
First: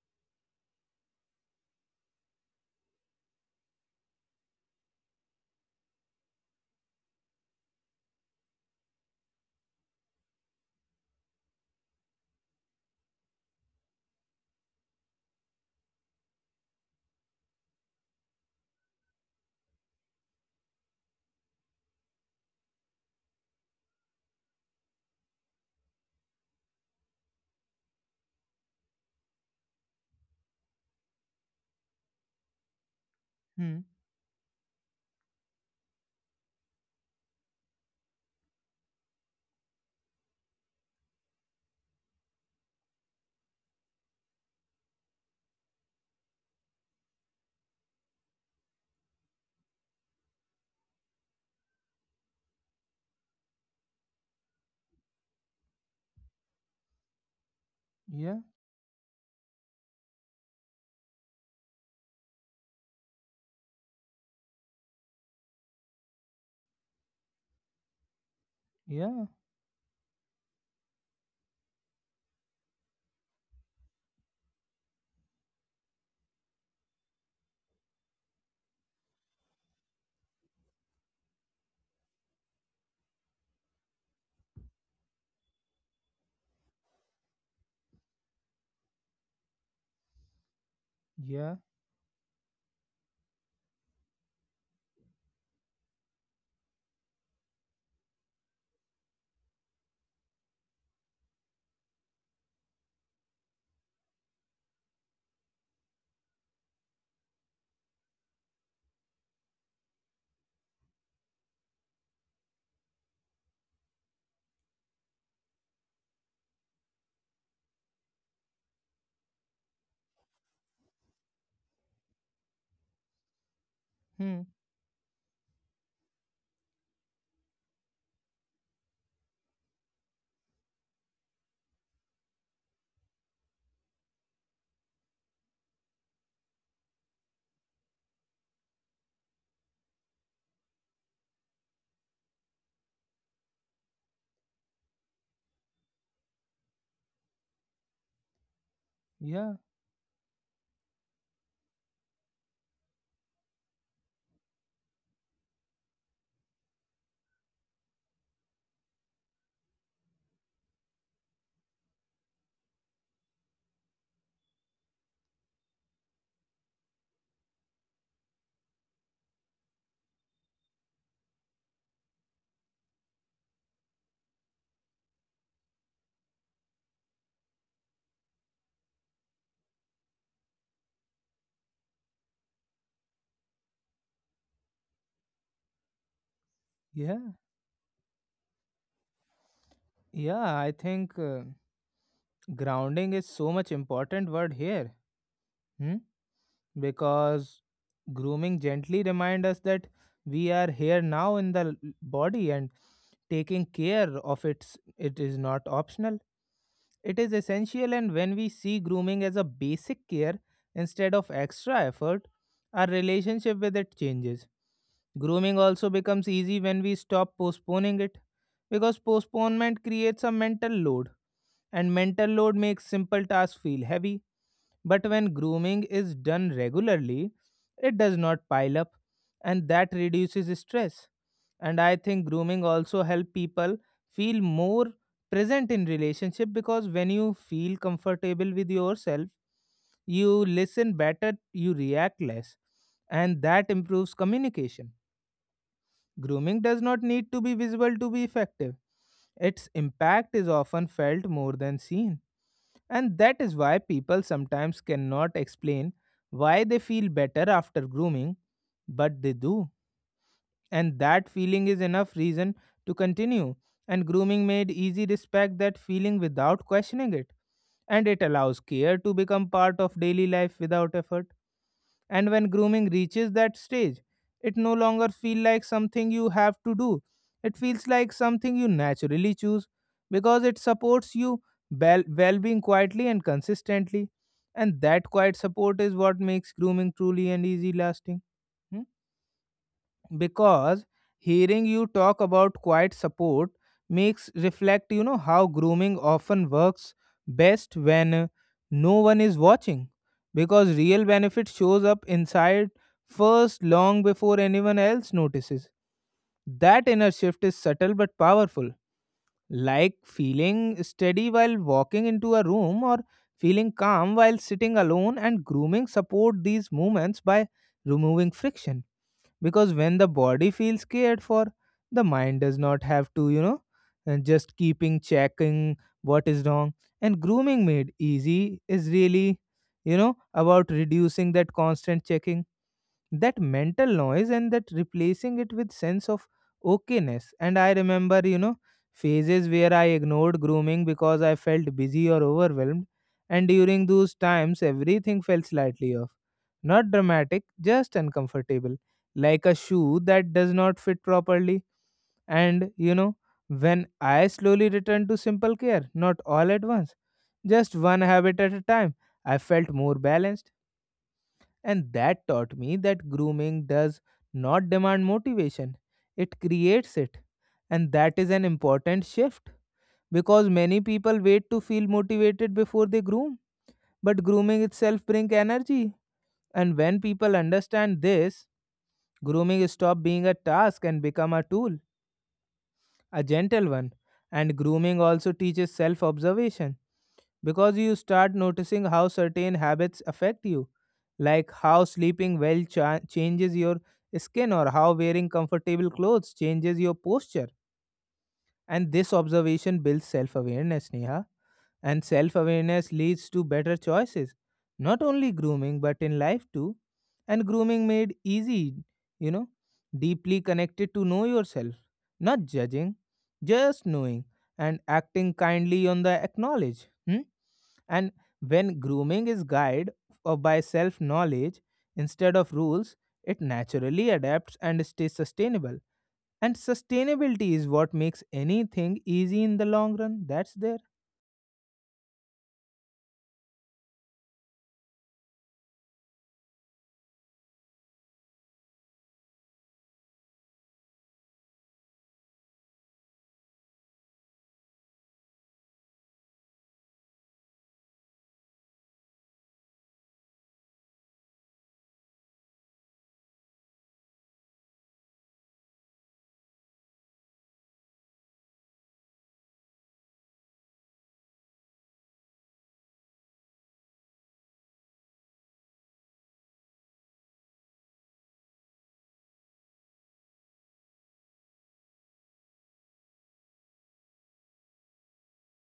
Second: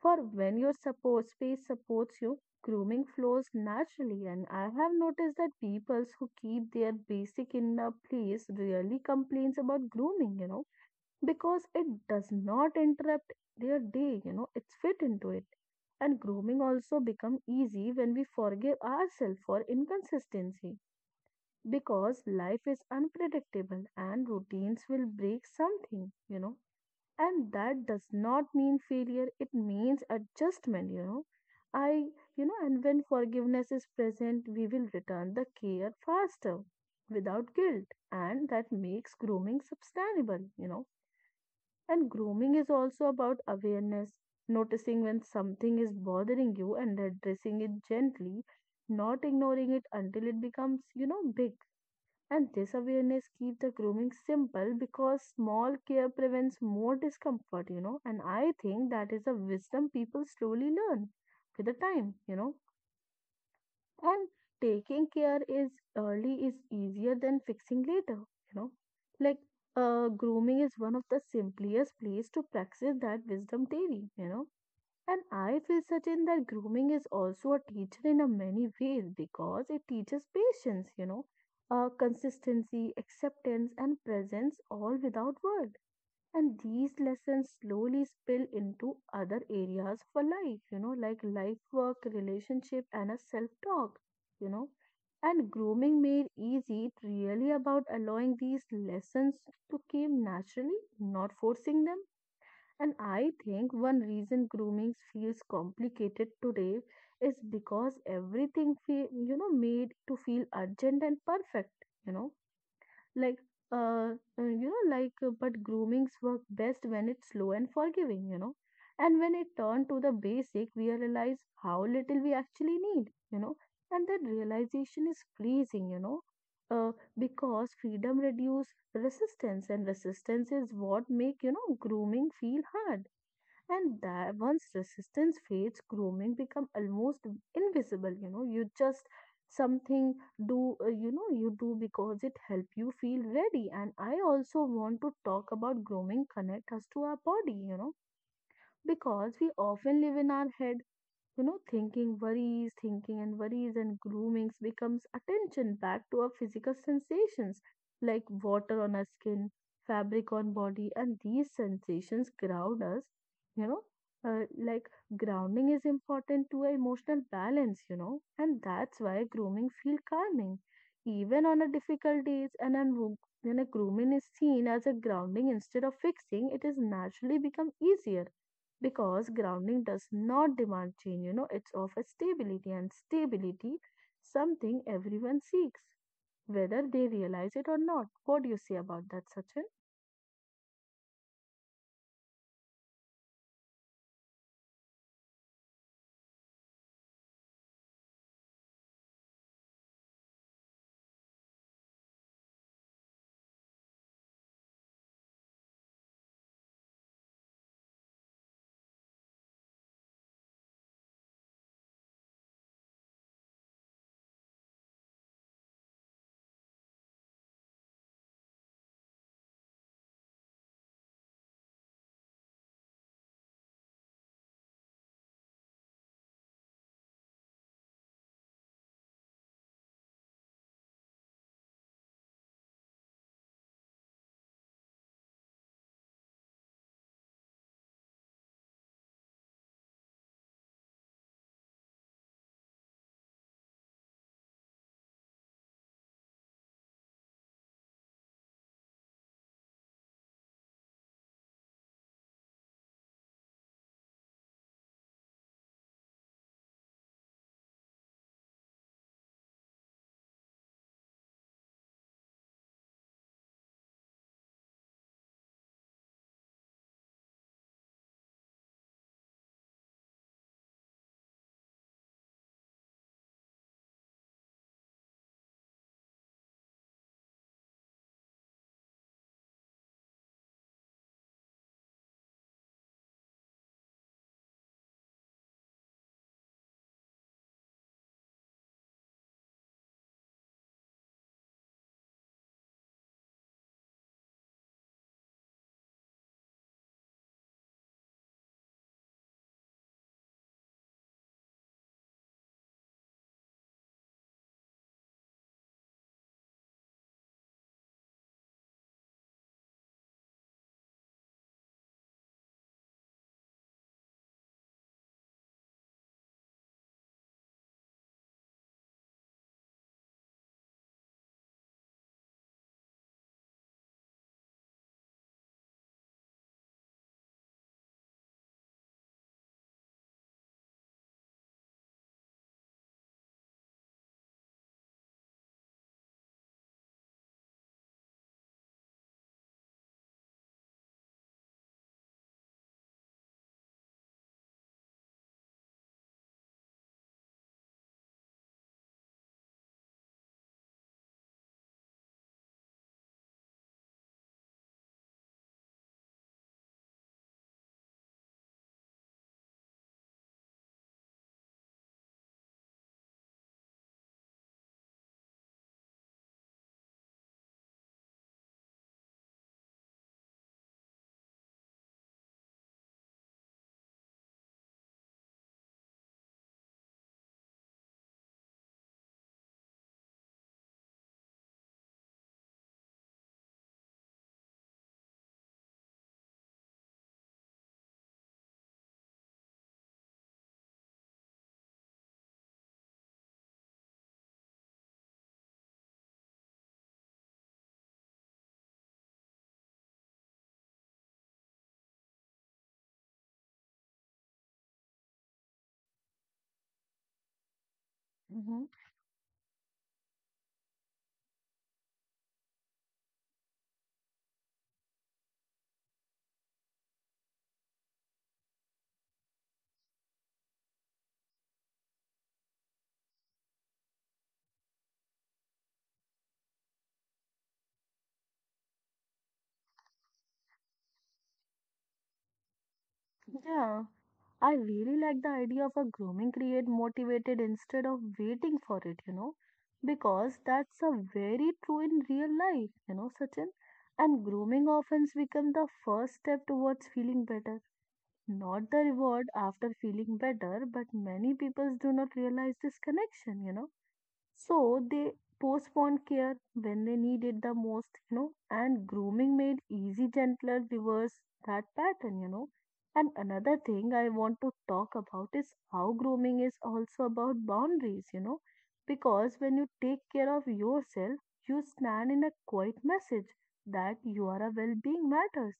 [SPEAKER 2] For when your support space supports you, grooming flows naturally, and I have noticed that people who keep their basic in a place really complains about grooming, because it does not interrupt their day, it's fit into it. And grooming also become easy when we forgive ourselves for inconsistency, because life is unpredictable and routines will break something. And that does not mean failure, it means adjustment. I, and when forgiveness
[SPEAKER 1] Hmm.
[SPEAKER 2] is present, we will return the care faster without guilt, and that makes grooming sustainable. And grooming is also about awareness, noticing when something is bothering you and addressing it gently, not ignoring it until it becomes, big. And this awareness keeps the grooming simple because small care prevents more discomfort. And
[SPEAKER 1] Yeah,
[SPEAKER 2] I think that is a wisdom people slowly learn with the time. And taking care is early is easier than fixing later.
[SPEAKER 1] yeah,
[SPEAKER 2] Like grooming is one of the simplest place to practice that wisdom daily. And I feel certain that grooming is also a teacher in a many ways because it teaches patience, consistency, acceptance, and presence, all without words, and these lessons slowly spill into other areas for life, like
[SPEAKER 1] yeah.
[SPEAKER 2] life work, relationship, and a self talk, you know. And grooming made easy, it really about allowing these lessons to come naturally, not forcing them. And I think one reason grooming feels complicated today is because everything feel, made to feel urgent and perfect. you know like uh but groomings work best when it's slow and forgiving, and when it turn to the basic we realize how little we actually need, and that
[SPEAKER 1] Hmm.
[SPEAKER 2] realization is freezing uh, because freedom reduce resistance, and resistance is what make grooming feel hard. And that once resistance fades, grooming become almost invisible. You just something do you know you do because it help you feel ready. And I also want to talk about grooming connect us to our body. Because we
[SPEAKER 1] Yeah,
[SPEAKER 2] often live in our head, thinking worries, thinking and worries, and groomings becomes attention back to our physical sensations, like water on our skin, fabric on body, and these sensations ground us. You know, like grounding is important to our emotional balance, and that's why grooming feel calming. Even on a difficult days, and when a grooming is seen as a grounding instead of fixing, it is naturally become easier, because grounding does not demand change, it's of a stability, and stability something everyone seeks, whether they
[SPEAKER 1] yeah,
[SPEAKER 2] realize it or not. What do you say about that, Sachin?
[SPEAKER 1] yeah. I think grounding is so much important word here, because grooming gently reminds us that we are here now in the body, and taking care of its it is not optional, it is essential. And when we see grooming as a basic care instead of extra effort, our relationship with it changes. Grooming also becomes easy when we stop postponing it, because postponement creates a mental load, and mental load makes simple tasks feel heavy, but when grooming is done regularly, it does not pile up, and that reduces stress. And I think grooming also help people feel more present in relationship, because when you feel comfortable with yourself, you listen better, you react less, and that improves communication. Grooming does not need to be visible to be effective. Its impact is often felt more than seen. And that is why people sometimes cannot explain why they feel better after grooming, but they do. And that feeling is enough reason to continue. And grooming made easy respect that feeling without questioning it. And it allows care to become part of daily life without effort. And when grooming reaches that stage, it no longer feels like something you have to do. It feels like something you naturally choose, because it supports you well being quietly and consistently. And that quiet support is what makes grooming truly and easy lasting. Hmm? Because hearing you talk about quiet support makes reflect how grooming often works best when no one is watching, because real benefit shows up inside first, long before anyone else notices. That inner shift is subtle but powerful, like feeling steady while walking into a room, or feeling calm while sitting alone. And grooming support these movements by removing friction, because when the body feels cared for, the mind does not have to and just keeping checking what is wrong. And grooming made easy is really about reducing that constant checking, that mental noise, and that replacing it with sense of okayness. And I remember phases where I ignored grooming because I felt busy or overwhelmed, and during those times everything felt slightly off, not dramatic, just uncomfortable, like a shoe that does not fit properly. And when I slowly returned to simple care, not all at once, just one habit at a time, I felt more balanced. And that taught me that grooming does not demand motivation, it creates it. And that is an important shift, because many people wait to feel motivated before they groom. But grooming itself brings energy. And when people understand this, grooming stops being a task and become a tool, a gentle one. And grooming also teaches self-observation, because you start noticing how certain habits affect you, like how sleeping well changes your skin, or how wearing comfortable clothes changes your posture. And this observation builds self-awareness, Neha. And self awareness leads to better choices, not only grooming, but in life too. And grooming made
[SPEAKER 2] Hmm,
[SPEAKER 1] easy, you know, deeply connected to know yourself, not judging, just knowing and acting kindly on the acknowledge. Hmm? And when grooming is guided or by self knowledge instead of rules, it naturally adapts and stays sustainable. And sustainability is what makes anything easy in the long run. That's there.
[SPEAKER 2] yeah, I really like the idea of a grooming create motivated instead of waiting for it, because that's a very true in real life, Sachin. And grooming often becomes the first step towards feeling better, not the reward after feeling better, but many people do not realize this connection, so they postponed care when they needed the most, and grooming made easy, gentler reverse that pattern. And another thing I want to talk about is how grooming is also about boundaries, because when you take care of yourself, you stand in a quiet message that your well being matters,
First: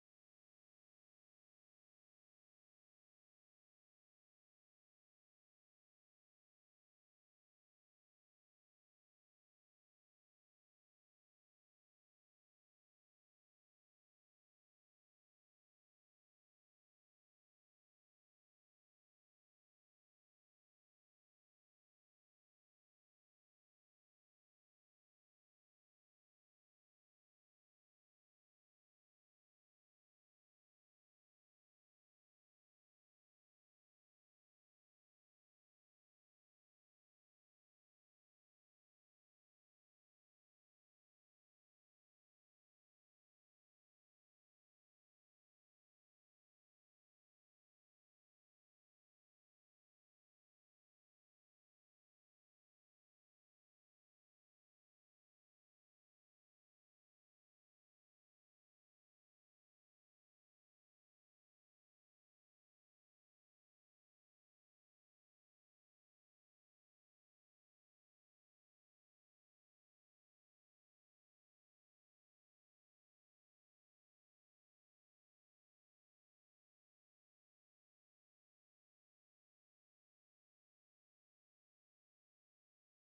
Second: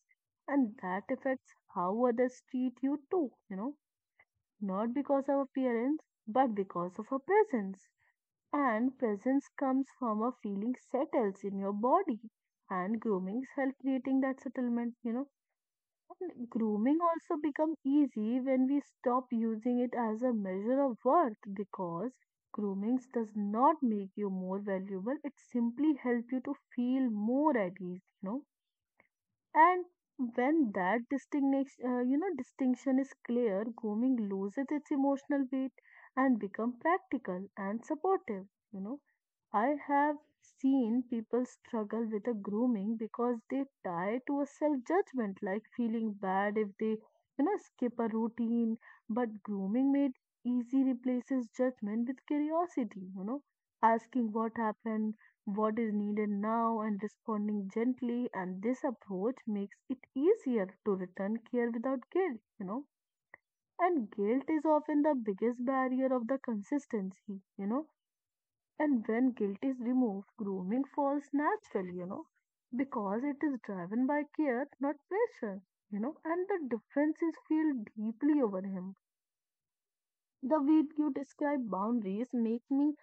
[SPEAKER 2] and that affects how others treat you too, not because of appearance, but because of a presence. And presence comes from a feeling settles in your body. And grooming help creating that settlement. And grooming also become easy when we stop using it as a measure of worth, because grooming does not make you more valuable. It simply helps you to feel more at ease. And when that distinction is clear, grooming loses its emotional weight and become practical and supportive. You know, I have seen people struggle with a grooming because they tie to a self-judgment, like feeling bad if they, skip a routine. But grooming made easy replaces judgment with curiosity. Asking what happened, what is needed now, and responding gently, and this approach makes it easier to return care without guilt, and guilt is often the biggest barrier of the consistency, and when guilt is removed grooming falls naturally, because it is driven by care, not pressure, and the differences feel deeply over him. The way you describe boundaries make me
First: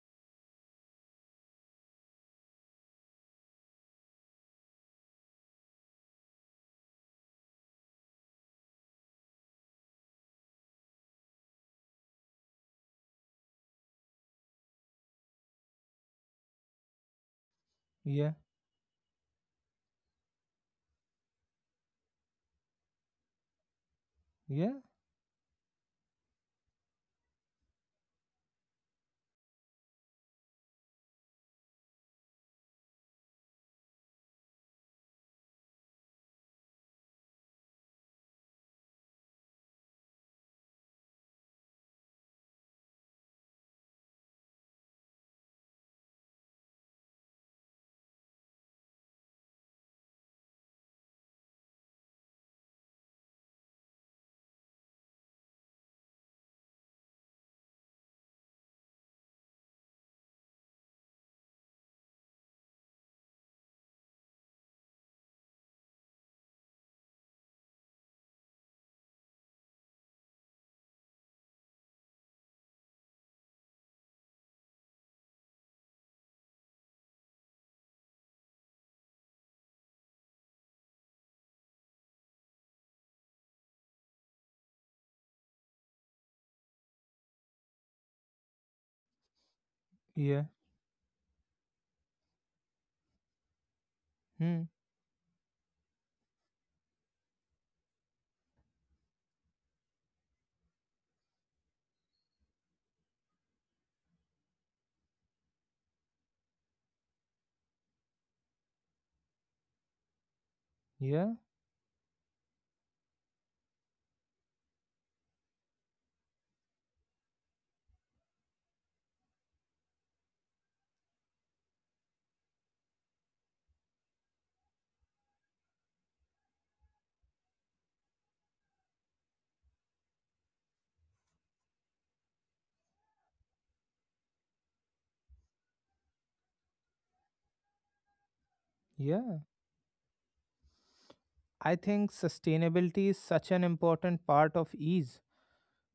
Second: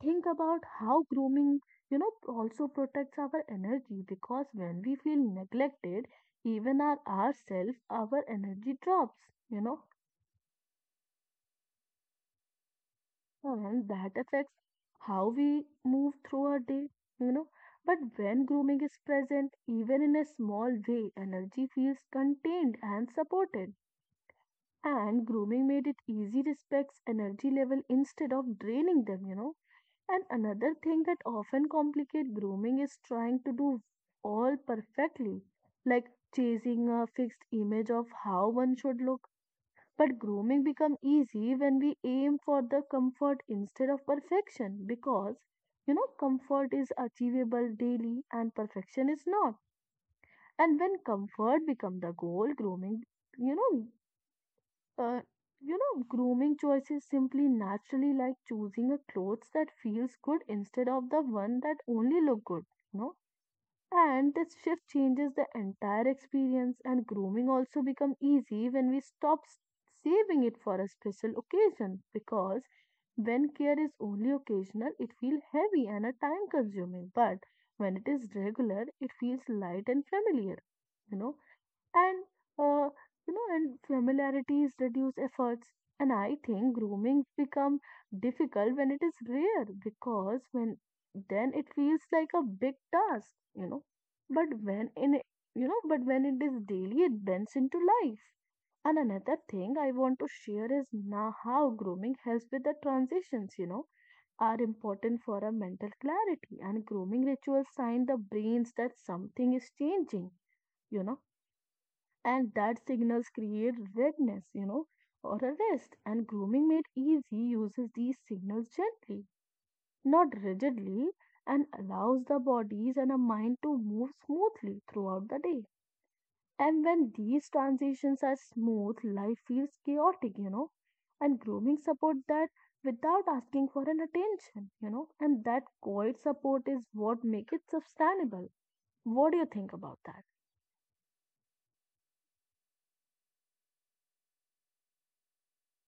[SPEAKER 2] think about how grooming, also protects our energy, because when we feel neglected, even our ourselves, our energy drops, you know, and that affects how we move through our day, you know. But
[SPEAKER 1] Yeah.
[SPEAKER 2] when grooming is present, even in a small way, energy feels contained and supported.
[SPEAKER 1] Yeah.
[SPEAKER 2] And grooming made it easy respects energy level instead of draining them. And another thing that often complicates grooming is trying to do all perfectly, like chasing a fixed image of how one should look. But grooming becomes easy when we aim for the comfort instead of perfection, because comfort is achievable daily and perfection is not. And when comfort becomes the goal, grooming you know uh, you know, grooming choices simply naturally, like choosing a clothes that feels good instead of the one that only look good, you know. And this shift changes the entire experience, and grooming also become easy when we stop saving it for a special occasion, because when care is only occasional, it feels heavy and a time consuming. But when it is regular, it feels light and familiar. You know, and uh, and familiarities reduce efforts, and I think grooming become difficult when it is rare, because
[SPEAKER 1] Yeah.
[SPEAKER 2] when then it feels like a big task. but
[SPEAKER 1] Hmm.
[SPEAKER 2] when in it- but when it is daily it bends into life. And another thing I want to share is now how grooming helps with the transitions, are important for our mental clarity, and grooming rituals sign the brains that something is changing you know
[SPEAKER 1] Yeah.
[SPEAKER 2] and that signals create redness, or a rest. And grooming made easy uses these signals gently, not rigidly, and allows the bodies and a mind to move smoothly throughout the day. And when these transitions are smooth, life feels chaotic, you know, and grooming supports that without asking for an attention, and that quiet support is what makes it sustainable. What do
[SPEAKER 1] Yeah.
[SPEAKER 2] you think about that?
[SPEAKER 1] I think sustainability is such an important part of ease,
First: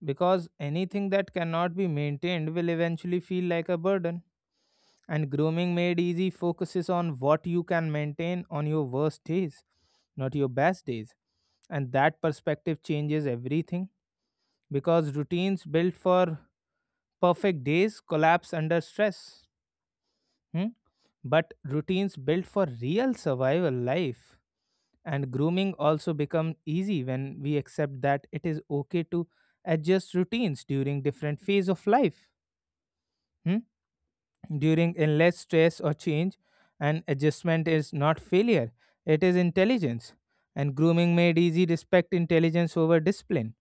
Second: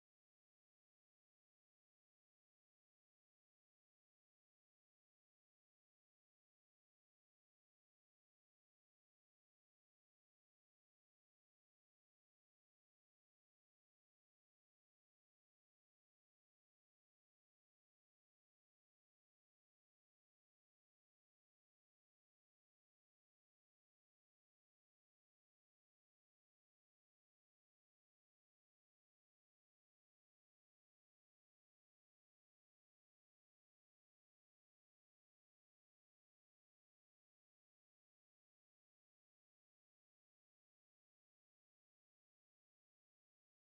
[SPEAKER 1] because anything that cannot be maintained will eventually feel like a burden. And grooming made easy focuses on what you can maintain on your worst days, not your best days. And that perspective changes everything, because routines built for perfect days collapse under stress. Hmm? But routines built for real survival life. And grooming also becomes easy when we accept that it is okay to adjust routines during different phase of life. Hmm? During in less stress or change, and adjustment is not failure; it is intelligence. And grooming made easy respect intelligence over discipline.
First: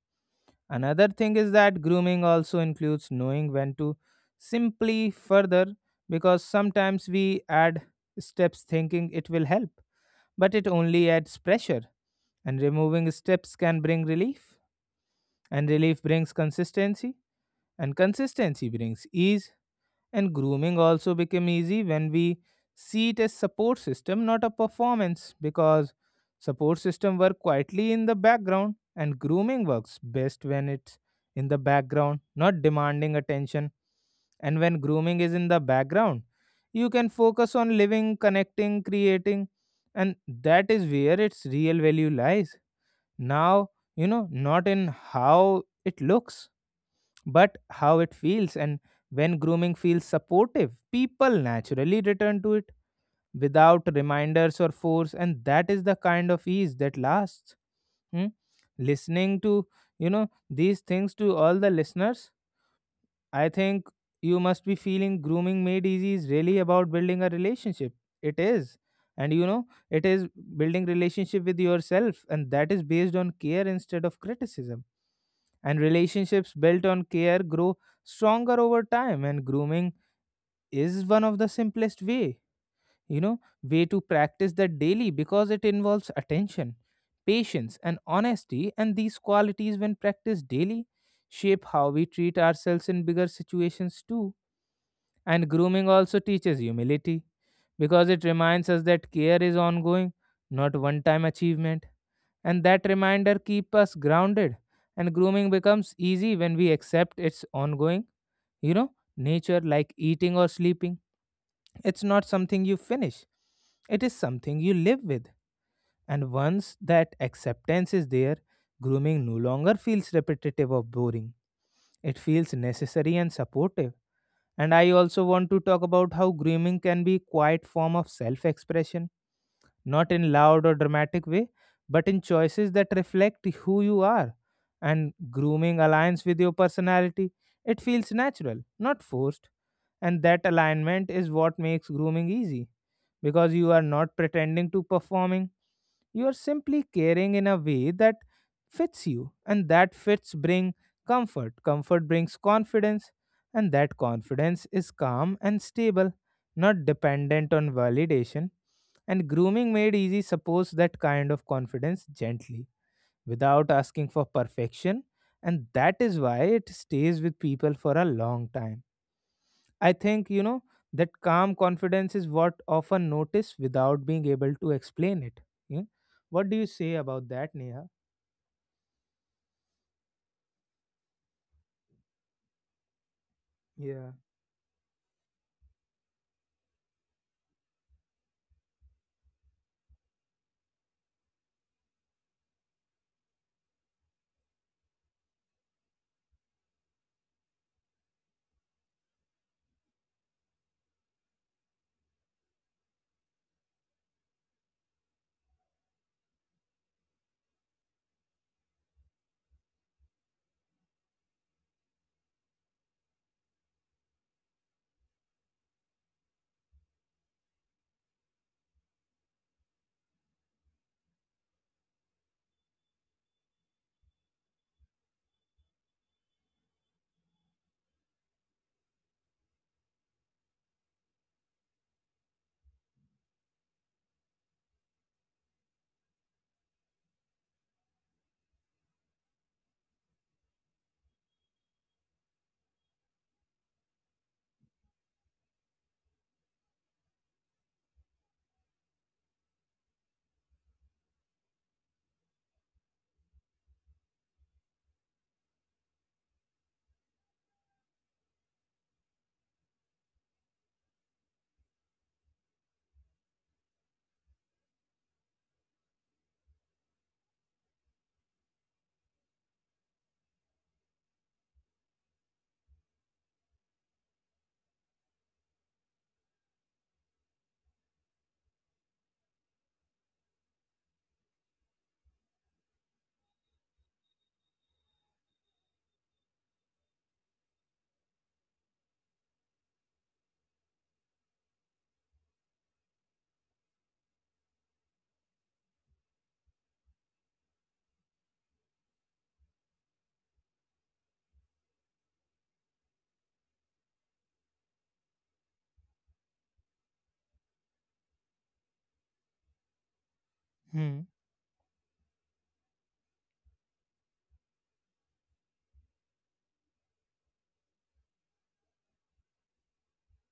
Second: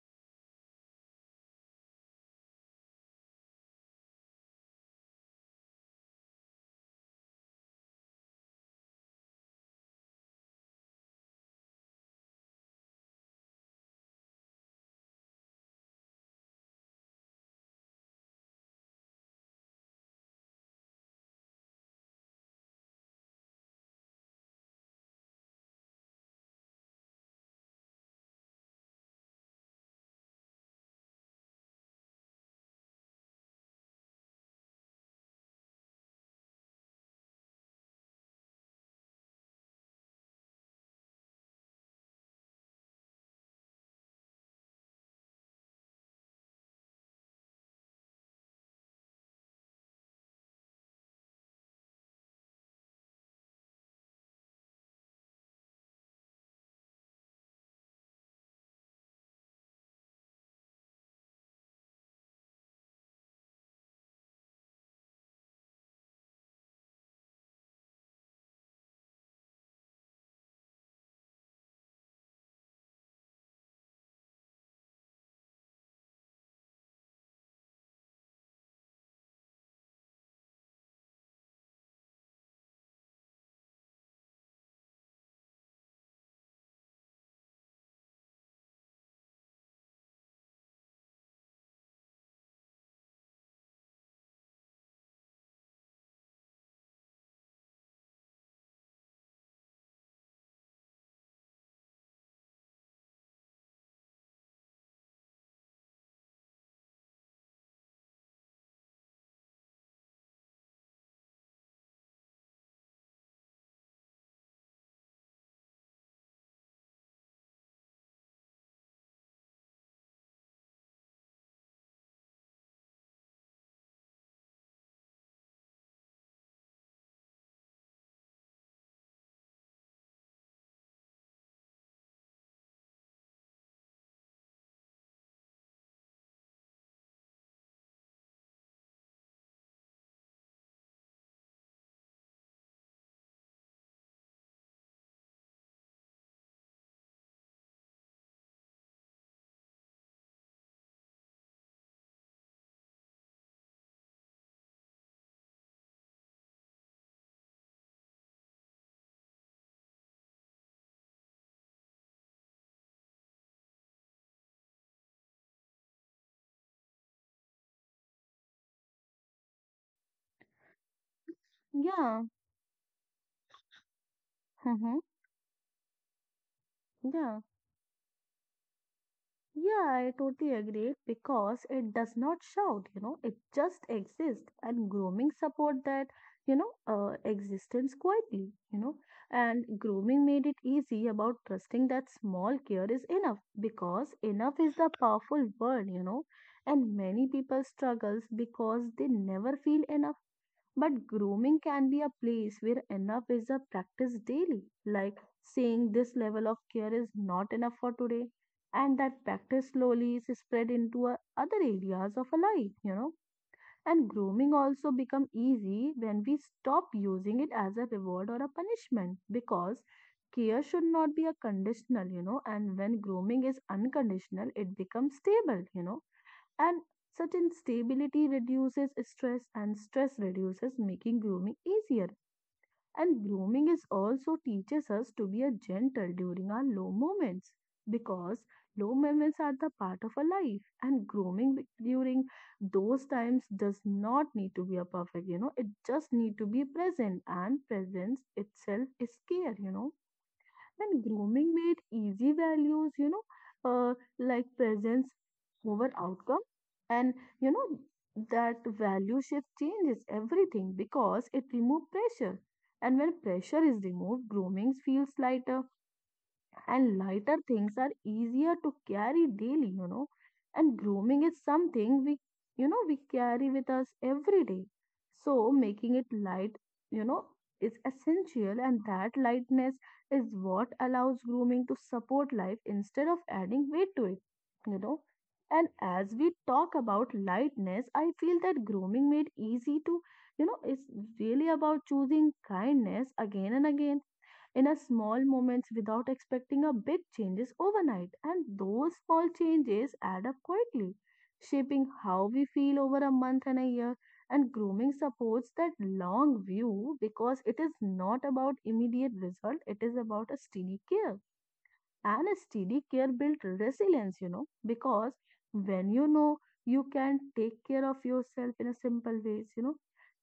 [SPEAKER 1] Another thing is that grooming also includes knowing when to simply further, because sometimes we add steps thinking it will help, but it only adds pressure, and removing steps can bring relief, and relief brings consistency, and consistency brings ease. And grooming also become easy when we see it as support system, not a performance, because support system work quietly in the background, and grooming works best when it's in the background, not demanding attention. And when grooming is in the background, you can focus on living, connecting, creating, and that is where its real value lies now, not in how it looks, but how it feels. And when grooming feels supportive, people naturally return to it without reminders or force, and that is the kind of ease that lasts. Hmm? Listening to these things, to all the listeners, I think you must be feeling grooming made easy is really about building a relationship. It is. And it is building relationship with yourself, and that is based on care instead of criticism. And relationships built on care grow stronger over time, and grooming is one of the simplest way you know way to practice that daily, because it involves attention, patience and honesty, and these qualities when practiced daily shape how we treat ourselves in bigger situations too. And grooming also teaches humility, because it reminds us that care is ongoing, not one time achievement, and that reminder keeps us grounded. And grooming becomes easy when we accept its ongoing you know nature, like eating or sleeping. It's not something you finish, it is something you live with. And once that acceptance is there, grooming no longer feels repetitive or boring. It feels necessary and supportive. And I also want to talk about how grooming can be a quiet form of self expression, not in loud or dramatic way, but in choices that reflect who you are, and grooming aligns with your personality. It feels natural, not forced, and that alignment is what makes grooming easy, because you are not pretending to performing, you are simply caring in a way that fits you, and that fits bring comfort. Comfort brings confidence, and that confidence is calm and stable, not dependent on validation. And grooming made easy supports that kind of confidence gently, without asking for perfection. And that is why it stays with people for a long time. I think, that calm confidence
[SPEAKER 2] Yeah.
[SPEAKER 1] is what often notice without being able to
[SPEAKER 2] Mm-hmm.
[SPEAKER 1] explain it. Yeah. What do you say about
[SPEAKER 2] Yeah.
[SPEAKER 1] that, Neha?
[SPEAKER 2] Yeah, I totally agree because it does not shout, you know, it just
[SPEAKER 1] Yeah.
[SPEAKER 2] exists and grooming support that, existence quietly, and grooming made it easy about trusting that small care is enough because enough is the powerful word, and many people struggles because they never feel enough but grooming can be a place where enough is a practice daily, like saying this level of care is not enough for today, and that practice slowly is spread into other areas of a life, you know. And grooming also become easy when we stop using it as a reward or a punishment because care should not be a conditional, you know, and when grooming is unconditional, it becomes stable, you know and certain stability reduces stress and stress reduces making grooming easier. And grooming is also teaches us to be a gentle during our low moments because low moments are the part of a life and grooming during those times does not need to be a perfect you know it just need to be present and presence itself is care you know and grooming made easy values, like presence over outcome. And, you know, that value shift changes everything because it removes pressure. And when pressure is removed, grooming feels lighter and lighter things are easier to carry daily, you know. And grooming is something we, you know, we carry with us every day. So making it light, you know, is essential, and that lightness is what allows grooming to support life instead of adding weight to it, you know. And as we talk about lightness, I feel that grooming made easy to, is really about choosing kindness again and again in a small moments without expecting a big changes overnight, and those small changes add up quickly, shaping how we feel over a month and a year. And grooming supports that long view because it is not about immediate result, it is about a steady
[SPEAKER 1] Hmm.
[SPEAKER 2] care. And a steady care builds resilience, you know, because when you can take care of yourself in a simple ways,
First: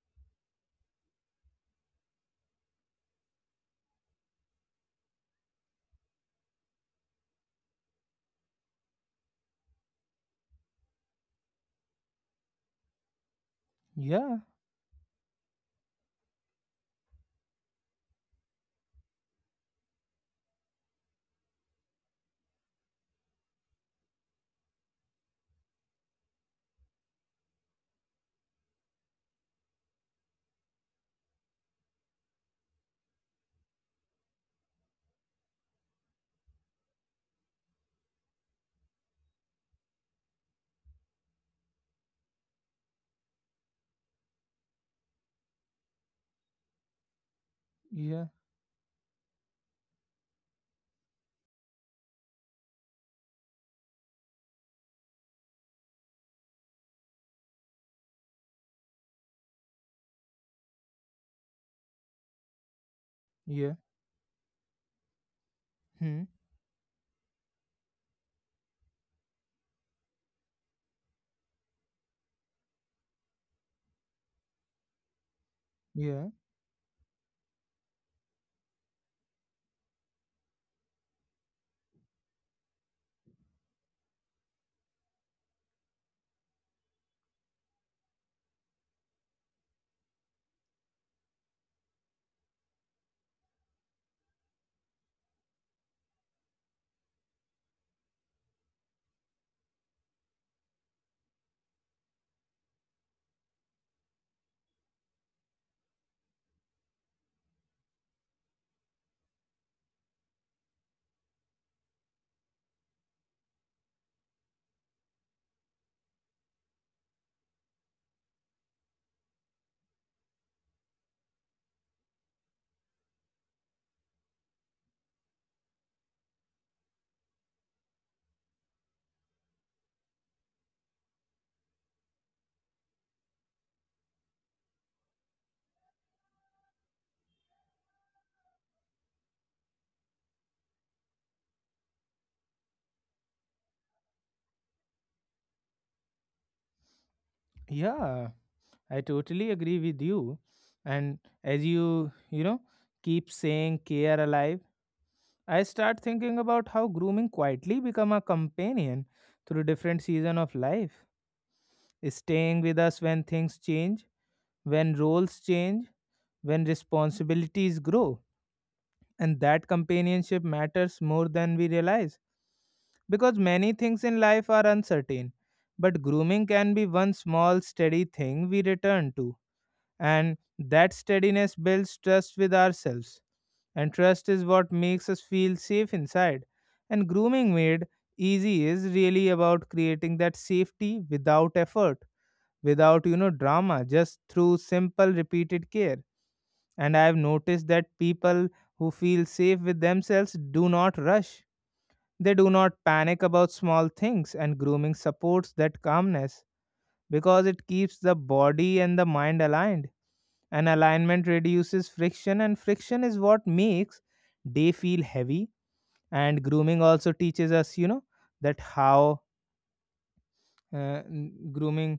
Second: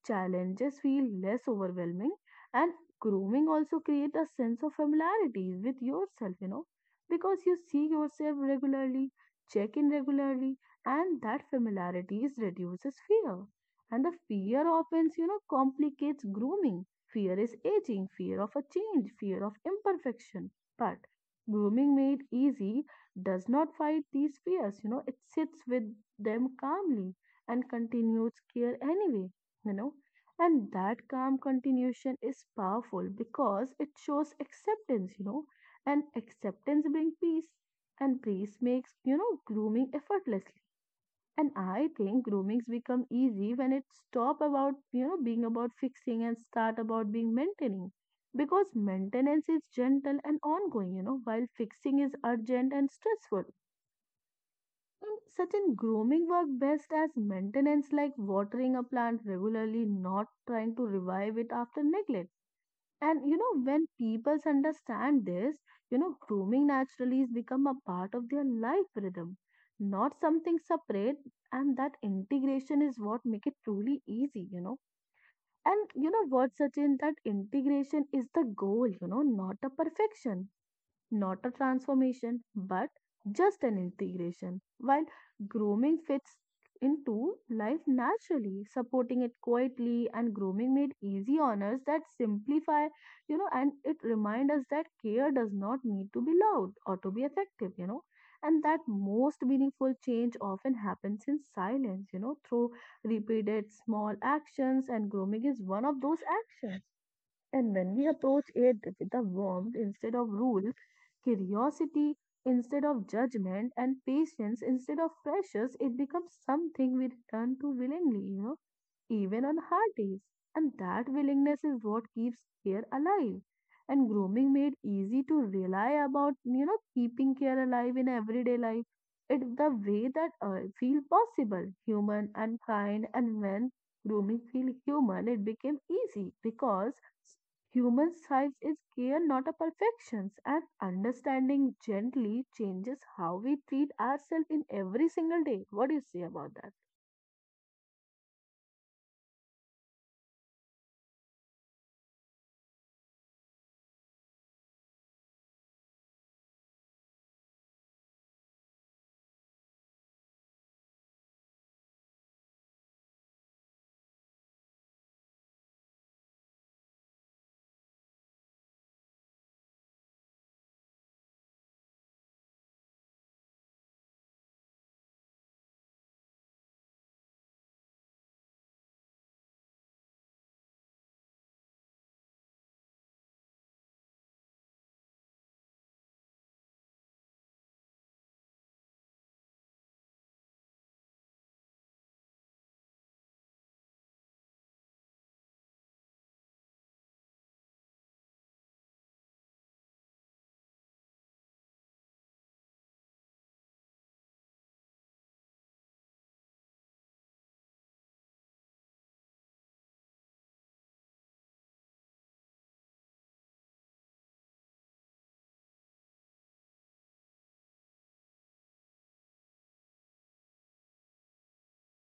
[SPEAKER 2] challenges feel less overwhelming. And grooming also creates a sense of familiarity with yourself, you know, because you see yourself regularly, check in regularly, and that familiarity is reduces fear. And the
[SPEAKER 1] Yeah.
[SPEAKER 2] fear often, complicates grooming. Fear is aging, fear of a change, fear of imperfection. But grooming made easy does not fight these fears, you know, it sits with them calmly and continues care anyway, you know. And that calm continuation is powerful because it shows acceptance, you know, and acceptance brings peace, and peace makes, grooming effortless. And I think groomings become easy when it stop about being about fixing and start about being maintaining.
[SPEAKER 1] Yeah.
[SPEAKER 2] Because maintenance is gentle and ongoing, you know, while fixing is urgent and stressful. And such in grooming work best as maintenance, like watering a plant regularly, not trying to revive it after neglect. And you know,
[SPEAKER 1] Yeah.
[SPEAKER 2] when people understand this,
[SPEAKER 1] Hmm.
[SPEAKER 2] grooming naturally is become a part of their life rhythm, not something separate. And that integration is what make it truly easy, you know. And you
[SPEAKER 1] Yeah.
[SPEAKER 2] know what, Sachin, that integration is the goal, you know, not the perfection, not a transformation, but just an integration. While grooming fits into life naturally, supporting it quietly, and grooming made easy honors that simplify, you know, and it remind us that care does not need to be loud or to be effective, you know, and that most meaningful change often happens in silence, through repeated small actions, and grooming is one of those actions. And when we approach it with a warmth instead of rule, curiosity instead of judgment, and patience instead of pressures, it becomes something we return to willingly, you know, even on hard days. And that willingness is what keeps care alive. And grooming made easy to rely about, keeping care alive in everyday life. It the way that feel possible, human and kind. And when grooming feel human, it became easy because human size is care, not a perfections. And understanding gently changes how we treat ourselves in every single day. What do you say about that?
[SPEAKER 1] Yeah, I totally agree with you. And as you, keep saying care alive, I start thinking about how grooming quietly become a companion through different season of life, staying with us when things change, when roles change, when responsibilities grow. And that companionship matters more than we realize because many things in life are uncertain, but grooming can be one small steady thing we return to. And that steadiness builds trust with ourselves. And trust is what makes us feel safe inside. And grooming made easy is really about creating that safety without effort, without, drama, just through simple repeated care. And I've noticed that people who feel safe with themselves do not rush. They do not panic about small things, and grooming supports that calmness because it keeps the body and the mind aligned, and alignment reduces friction, and friction is what makes day feel heavy. And grooming also teaches us, that how uh, n- grooming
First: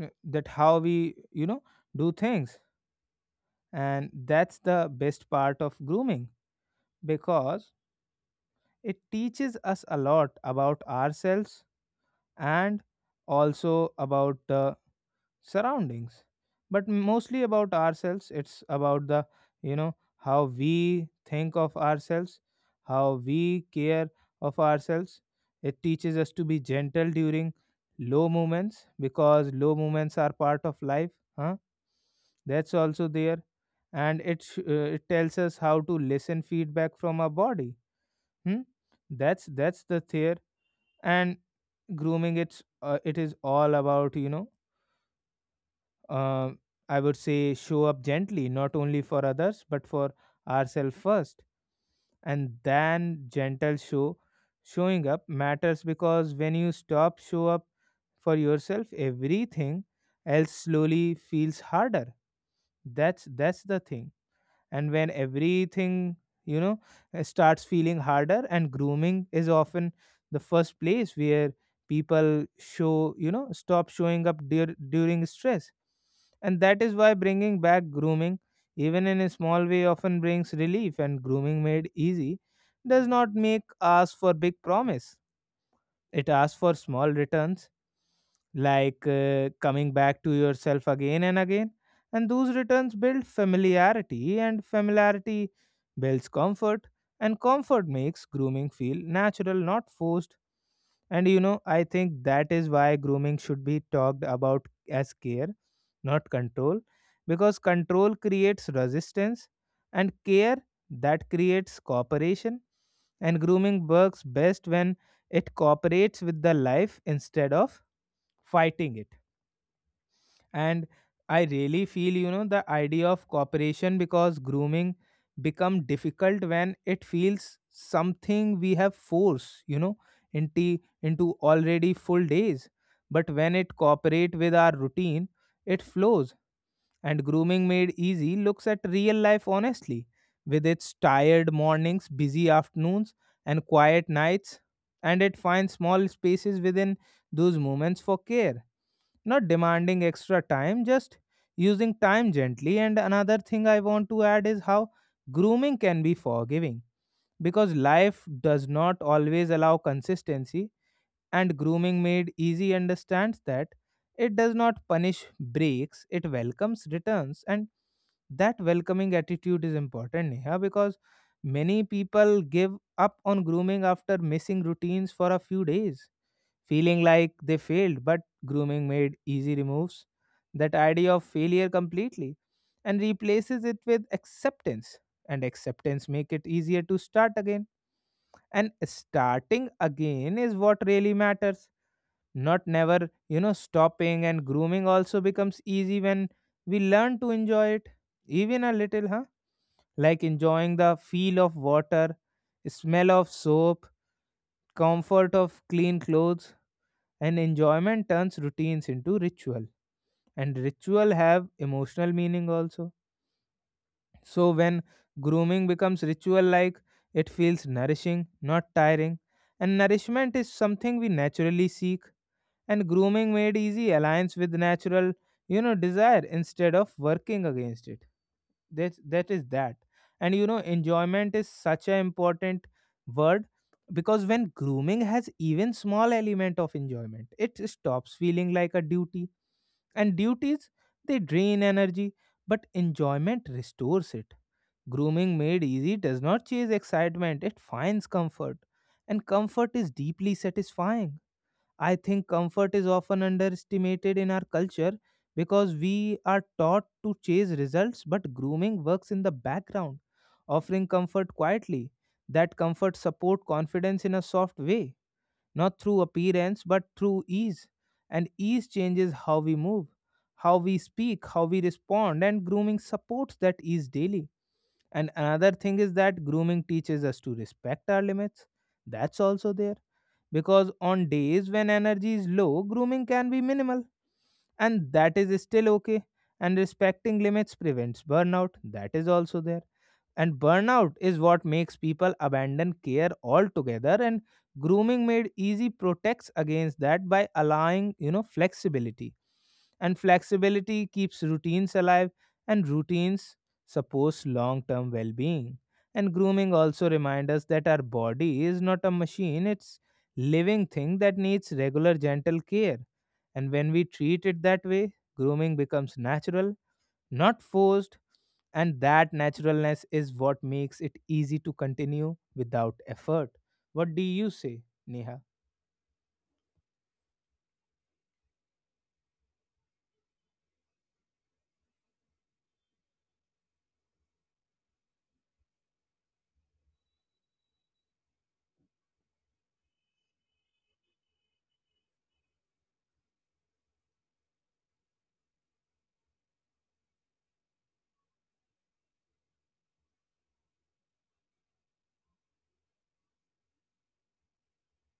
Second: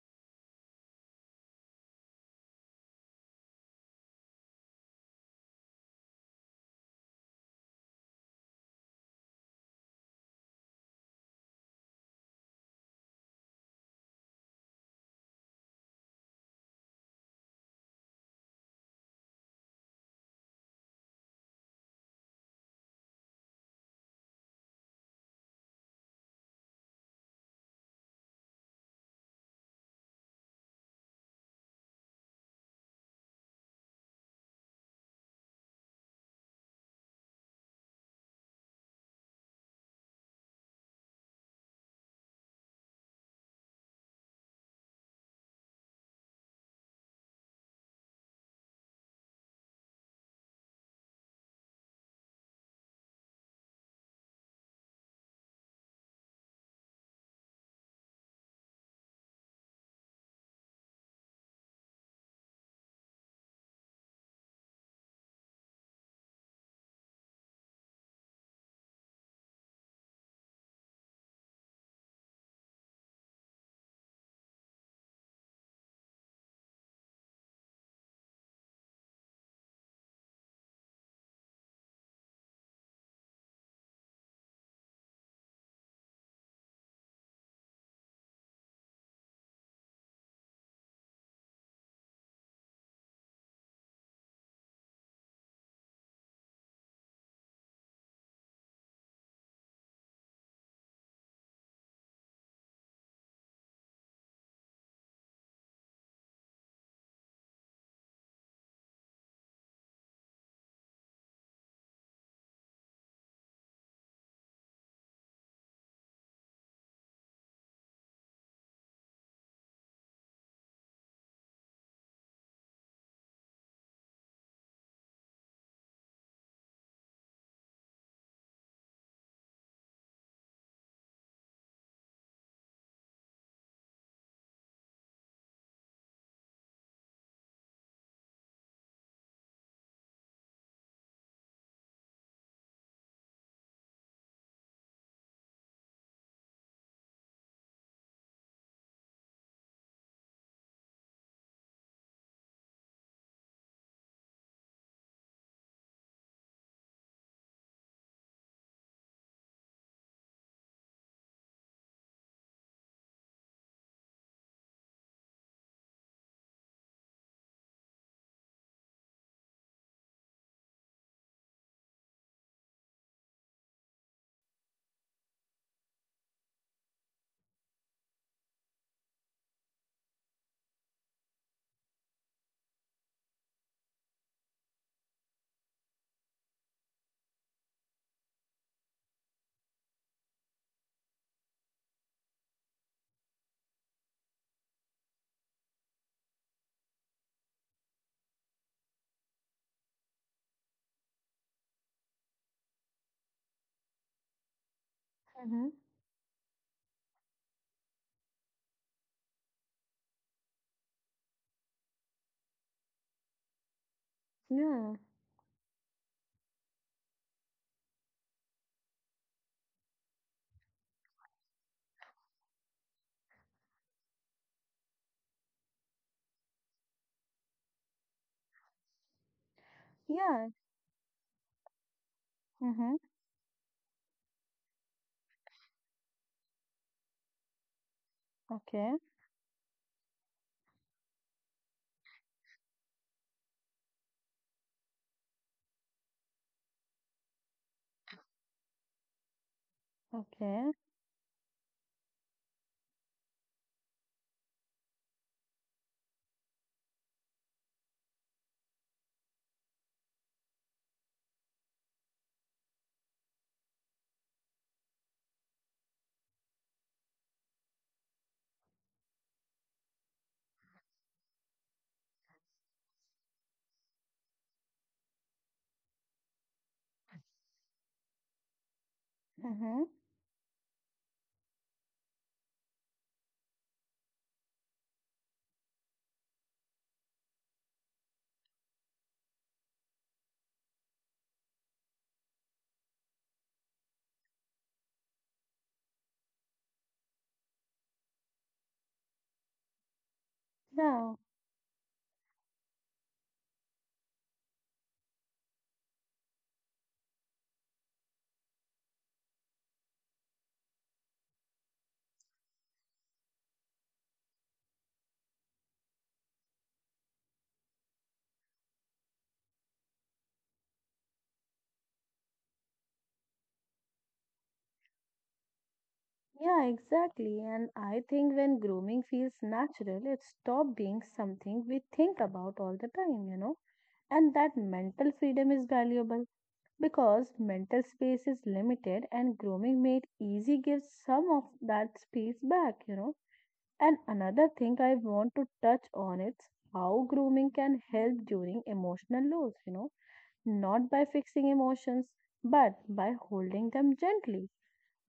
[SPEAKER 1] that how we, do things. And that's the best part of grooming, because it teaches us a lot about ourselves and also about the surroundings, but mostly about ourselves. It's about the, how we think of ourselves, how we care of ourselves. It teaches us to be gentle during low moments, because low moments are part of life. Huh, that's also there. And it tells us how to listen feedback from our body. Hmm? That's the theory. And grooming, it is all about, uh, I would say, show up gently, not only for others but for ourselves first, and then gentle showing up matters, because when you stop show up for yourself, everything else slowly feels harder. That's the thing. And when everything, you know starts feeling harder, and grooming is often the first place where people show you know stop showing up during stress. And that is why bringing back grooming even in a small way often brings relief. And grooming made easy does not make ask for big promise, it asks for small returns, like coming back to yourself again and again. And those returns build familiarity, and familiarity builds comfort, and comfort makes grooming feel natural, not forced. And you know, I think that is why grooming should be talked about as care, not control, because control creates resistance, and care that creates cooperation. And grooming works best when it cooperates with the life instead of fighting it. And I really feel, the idea of cooperation, because grooming become difficult when it feels something we have force, into already full days, but when it cooperate with our routine, it flows. And grooming made easy looks at real life honestly, with its tired mornings, busy afternoons, and quiet nights. And it finds small spaces within those moments for care, not demanding extra time, just using time gently. And another thing I want to add is how grooming can be forgiving, because life does not always allow consistency, and grooming made easy understands that. It does not punish breaks, it welcomes returns. And that welcoming attitude is important, Neha, because many people give up on grooming after missing routines for a few days, feeling like they failed, but grooming made easy removes that idea of failure completely and replaces it with acceptance. And acceptance make it easier to start again. And starting again is what really matters. Not never, you know, stopping. And grooming also becomes easy when we learn to enjoy it. Even a little, huh? Like enjoying the feel of water, smell of soap, comfort of
[SPEAKER 2] Mm-hmm.
[SPEAKER 1] clean clothes. And enjoyment turns routines into ritual, and ritual have emotional meaning also. So when
[SPEAKER 2] Yeah,
[SPEAKER 1] grooming becomes ritual, like, it feels nourishing not tiring, and nourishment is something we naturally seek. And grooming made easy aligns with natural, desire, instead of working against it. That is that. And you
[SPEAKER 2] yeah.
[SPEAKER 1] know, enjoyment is such an important
[SPEAKER 2] Mm-hmm.
[SPEAKER 1] word, because when grooming has even small element of enjoyment, it stops feeling like a
[SPEAKER 2] Okay.
[SPEAKER 1] duty. And duties, they drain energy, but enjoyment restores it. Grooming made easy does not chase excitement, it finds comfort, and comfort is deeply
[SPEAKER 2] Okay.
[SPEAKER 1] satisfying. I think comfort is often underestimated in our culture, because we are taught to chase results, but grooming works in the background, offering comfort quietly. That comfort support confidence in a soft way, not through appearance but through ease. And ease changes how we move, how we speak, how we respond, and grooming supports that ease daily. And another thing is that grooming teaches us to respect our limits. That's also
[SPEAKER 2] Mm-hmm.
[SPEAKER 1] there. Because on days when energy is low, grooming can be minimal. And that is still okay. And respecting limits prevents burnout. That is also there. And burnout is what makes people abandon care altogether. And grooming made easy protects against that by allowing, you know, flexibility. And flexibility
[SPEAKER 2] Yeah.
[SPEAKER 1] keeps routines alive, and routines suppose long term well being. And grooming also reminds us that our body is not a machine, it's living thing that needs regular gentle care. And when we treat it that way, grooming becomes natural not forced, and that naturalness is what makes it easy to continue without effort. What do you say, Neha?
[SPEAKER 2] Yeah, exactly. And I think when grooming feels natural, it stops being something we think about all the time, you know. And that mental freedom is valuable because mental space is limited and grooming made easy gives some of that space back, you know. And another thing I want to touch on is how grooming can help during emotional lows, you know, not by fixing emotions, but by holding them gently.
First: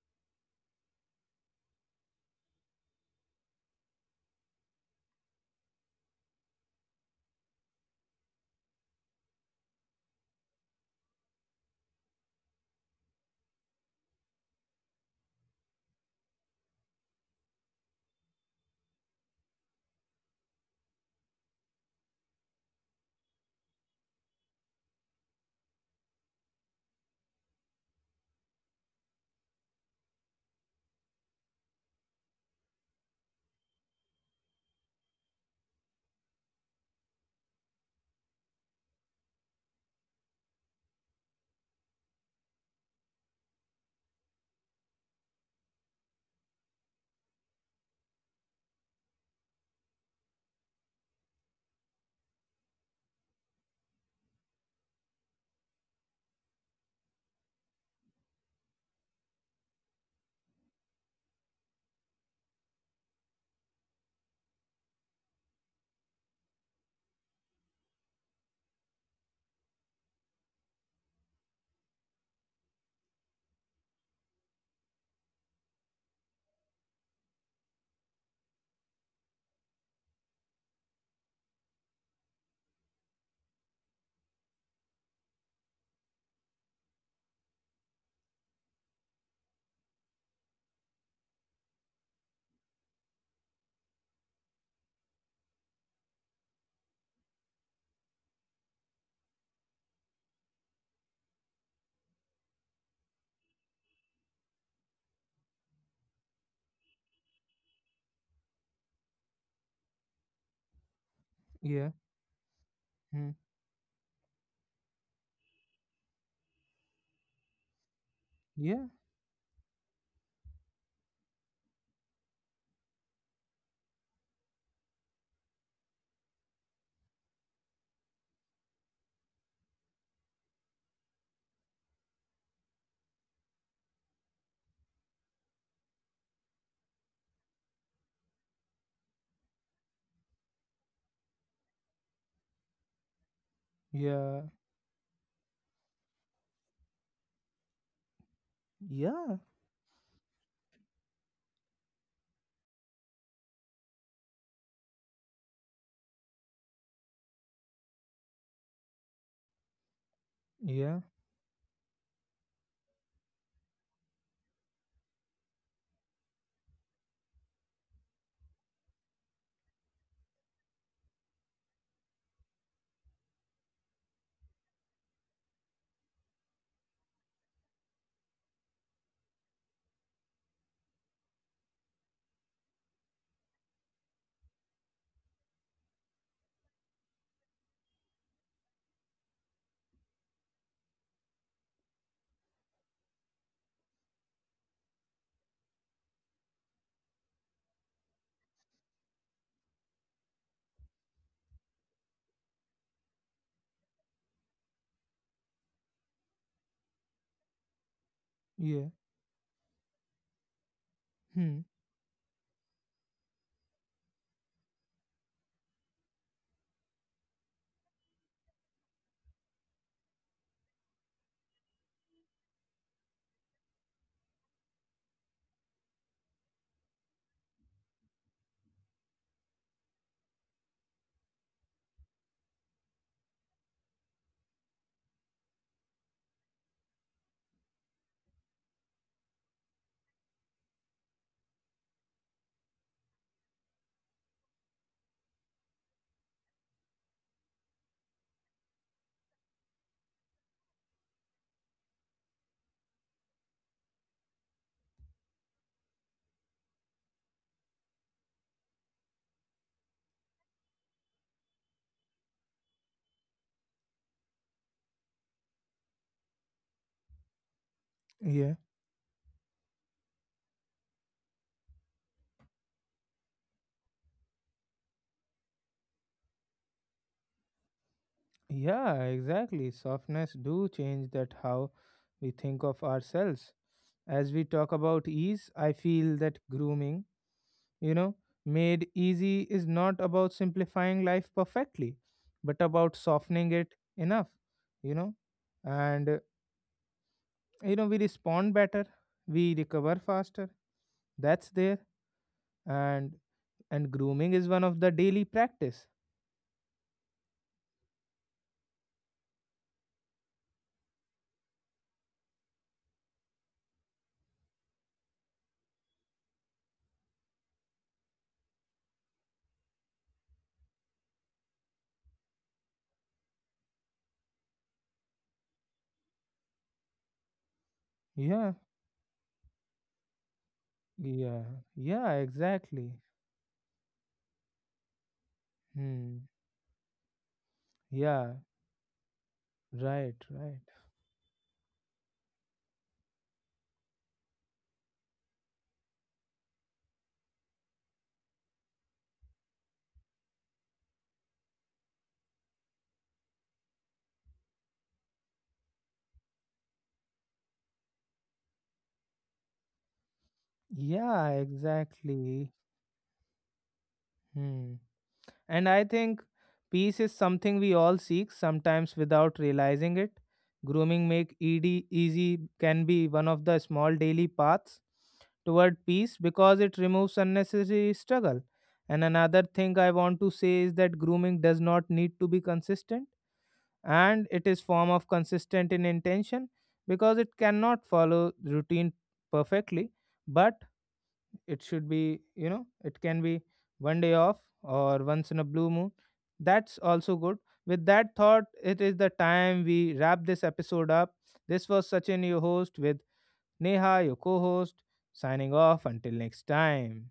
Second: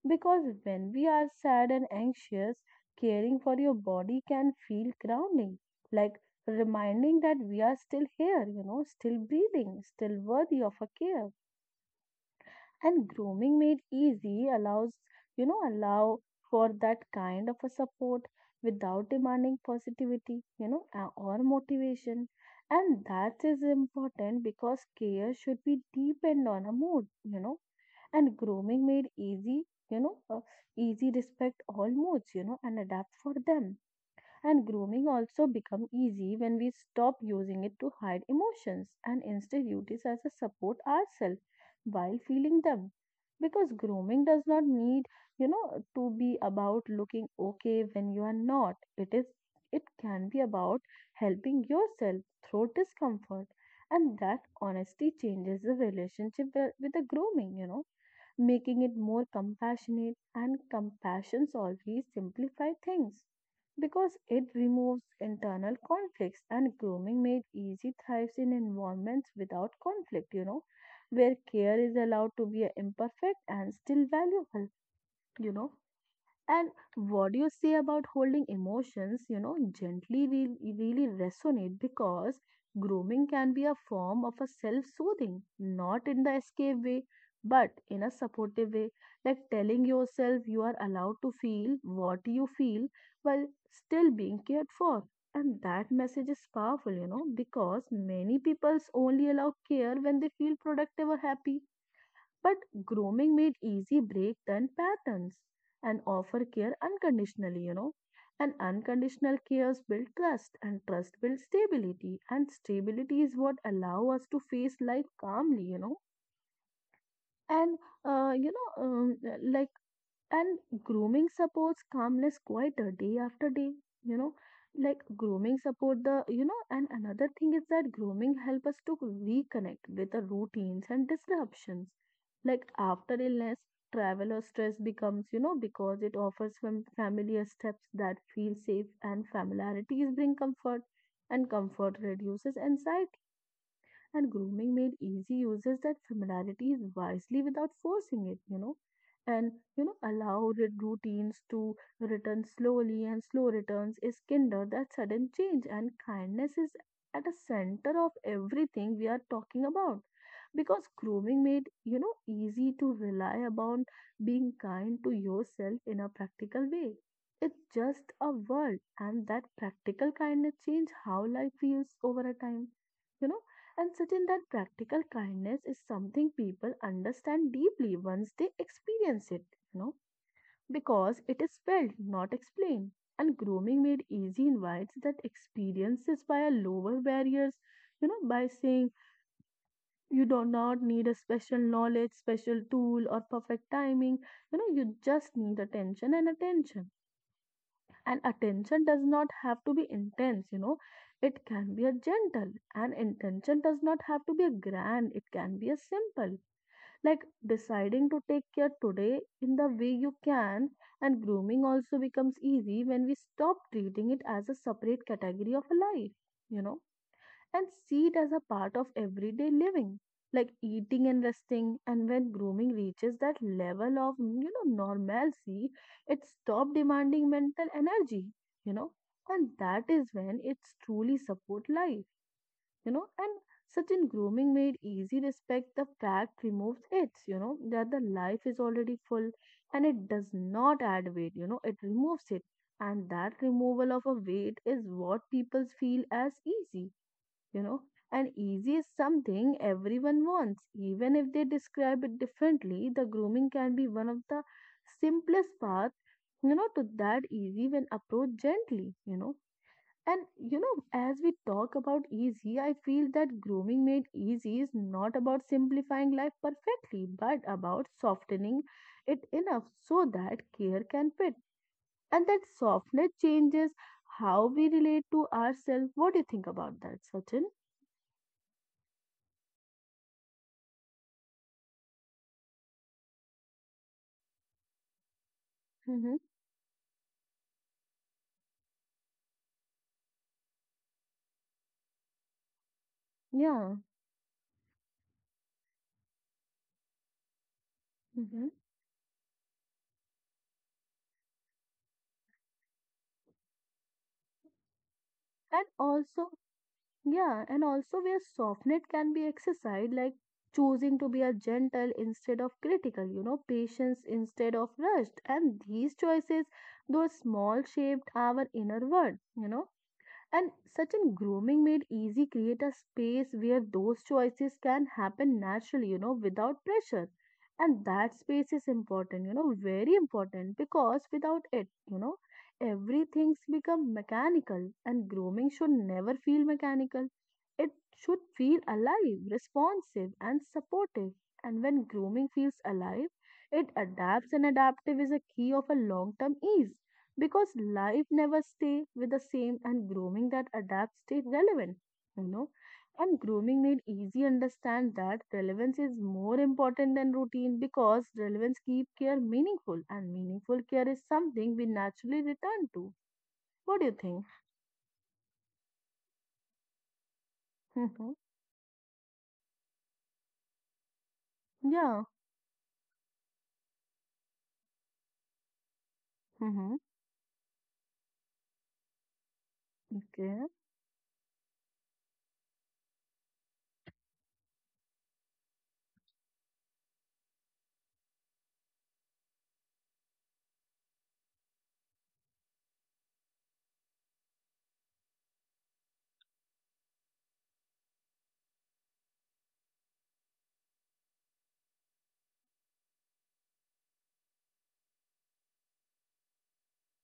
[SPEAKER 2] Because when we are sad and anxious, caring for your body can feel grounding, like reminding that we are still here, you know, still breathing, still worthy of a care. And grooming made easy allows you know allow for that kind of a support without demanding positivity, or motivation. And that is important because care should be deepened on a mood, you know. And grooming made easy you know uh, easy respect all moods, you know, and adapt for them. And grooming also become easy when we stop using it to hide emotions and instead use it as a support ourselves while feeling them. Because grooming does not need, you know, to be about looking okay when you are not. It is it can be about helping yourself through discomfort. And that honesty changes the relationship with the grooming, you know, making it more compassionate, and compassion always simplify things because it removes internal conflicts. And grooming made easy thrives in environments without conflict, you know, where care is allowed to be imperfect and still valuable, you know. And what do you say about holding emotions, you know, really resonate because grooming can be a form of a self-soothing, not in the escape way, but in a supportive way, like telling yourself you are allowed to feel what you feel while still being cared for. And that message is powerful, you know, because many people's only allow care when they feel productive or happy, but grooming made easy break then patterns and offer care unconditionally, you know. And unconditional cares build trust, and trust builds
[SPEAKER 1] Yeah.
[SPEAKER 2] stability, and stability
[SPEAKER 1] Hmm.
[SPEAKER 2] is what allow us to face life calmly, you know. And uh, you
[SPEAKER 1] Yeah.
[SPEAKER 2] know, um, like and grooming supports calmness quieter day after day, you know, like grooming support the, and another thing is that grooming help us to reconnect with the routines and disruptions. Like after illness, travel or stress becomes, you know, because it offers familiar steps that feel safe, and familiarities bring comfort and comfort reduces anxiety. And
[SPEAKER 1] Yeah.
[SPEAKER 2] grooming made easy uses that familiarities wisely without forcing it, you know,
[SPEAKER 1] Yeah,
[SPEAKER 2] and you know, allow routines to return slowly, and slow returns is kinder that sudden change, and kindness is at the center of everything we are talking about, because
[SPEAKER 1] yeah.
[SPEAKER 2] grooming made easy to rely upon being kind to yourself in a practical way, it's just a world, and that practical kindness change how life feels over a time, you know. And certain that practical kindness is something people understand deeply once they experience it, you know, because it is felt, not explained. And grooming made easy invites that experiences via lower barriers, you know, by saying you do not need a special knowledge, special tool, or perfect timing. You know, you just need attention, and attention does not have to be intense, you know, it can be a gentle, and intention does not have to be a grand, it can be a simple. Like deciding to take care
[SPEAKER 1] Yeah.
[SPEAKER 2] today in the way you can, and
[SPEAKER 1] Hmm.
[SPEAKER 2] grooming also becomes easy when we stop treating it as a separate category of a life, you know, and see it as a part of everyday living, like eating and resting. And when grooming reaches that level of you know normalcy, it stops demanding mental energy, you know, and that is when it's truly support life, you know. And such in grooming made easy respect the fact removes it, you know, that the life is already full, and it does not add weight, you know, it removes it. And that removal of a weight is what people feel as easy, you know. And easy is something everyone wants, even if they describe it differently, the grooming can be one of the simplest path, you know, to that easy when approached gently, you know. And you know, as we talk about easy, I feel that grooming made easy is not about simplifying life perfectly but about
[SPEAKER 1] Yeah.
[SPEAKER 2] softening it enough so that care can fit, and that softness changes how we relate to ourselves. What do you think about that, Sachin?
[SPEAKER 1] Yeah, exactly. Softness do change that how we think of ourselves. As we talk about ease, I feel
[SPEAKER 2] Mm-hmm.
[SPEAKER 1] that grooming You know, made easy is not about simplifying life perfectly, but about softening it
[SPEAKER 2] Yeah.
[SPEAKER 1] enough, you know. And, you know, we
[SPEAKER 2] Hmm.
[SPEAKER 1] respond better, we recover faster. That's there. And, grooming is one of the daily
[SPEAKER 2] And
[SPEAKER 1] practice.
[SPEAKER 2] also, yeah, and also where softness can be exercised, like choosing to be a gentle instead of critical, you know, patience instead of rushed. And these choices, those small shaped our inner world, you know. And such an grooming made easy create a space where those choices can happen naturally, you know, without pressure. And that
[SPEAKER 1] Yeah,
[SPEAKER 2] space is important, you know, very important, because
[SPEAKER 1] yeah,
[SPEAKER 2] without it,
[SPEAKER 1] yeah, exactly.
[SPEAKER 2] everything's become mechanical and grooming should never
[SPEAKER 1] Hmm.
[SPEAKER 2] feel mechanical. It should
[SPEAKER 1] Yeah,
[SPEAKER 2] feel alive, responsive,
[SPEAKER 1] right,
[SPEAKER 2] and
[SPEAKER 1] right.
[SPEAKER 2] supportive. And when grooming feels alive, it adapts, and adaptive is a key of a long term ease, because life never stay with the same and grooming that adapts stay relevant, you know. And grooming made easy understand that relevance is more important than routine, because relevance keep care meaningful, and meaningful care is
[SPEAKER 1] Yeah,
[SPEAKER 2] something we naturally
[SPEAKER 1] exactly.
[SPEAKER 2] return to. What do you think?
[SPEAKER 1] Hmm. And I think peace is something we all
[SPEAKER 2] Hmm.
[SPEAKER 1] seek, sometimes without realizing it. Grooming make ED
[SPEAKER 2] Yeah.
[SPEAKER 1] easy can be one of the small daily paths toward peace, because it
[SPEAKER 2] Hmm.
[SPEAKER 1] removes unnecessary struggle. And another thing I want to say
[SPEAKER 2] Okay.
[SPEAKER 1] is that grooming does not need to be consistent, and it is form of consistent in intention, because it cannot follow routine perfectly. But it should be you know it can be one day off, or once in a blue moon. That's also good. With that thought, it is the time we wrap this episode up. This was Sachin, your host, with Neha, your co-host, signing off until next time.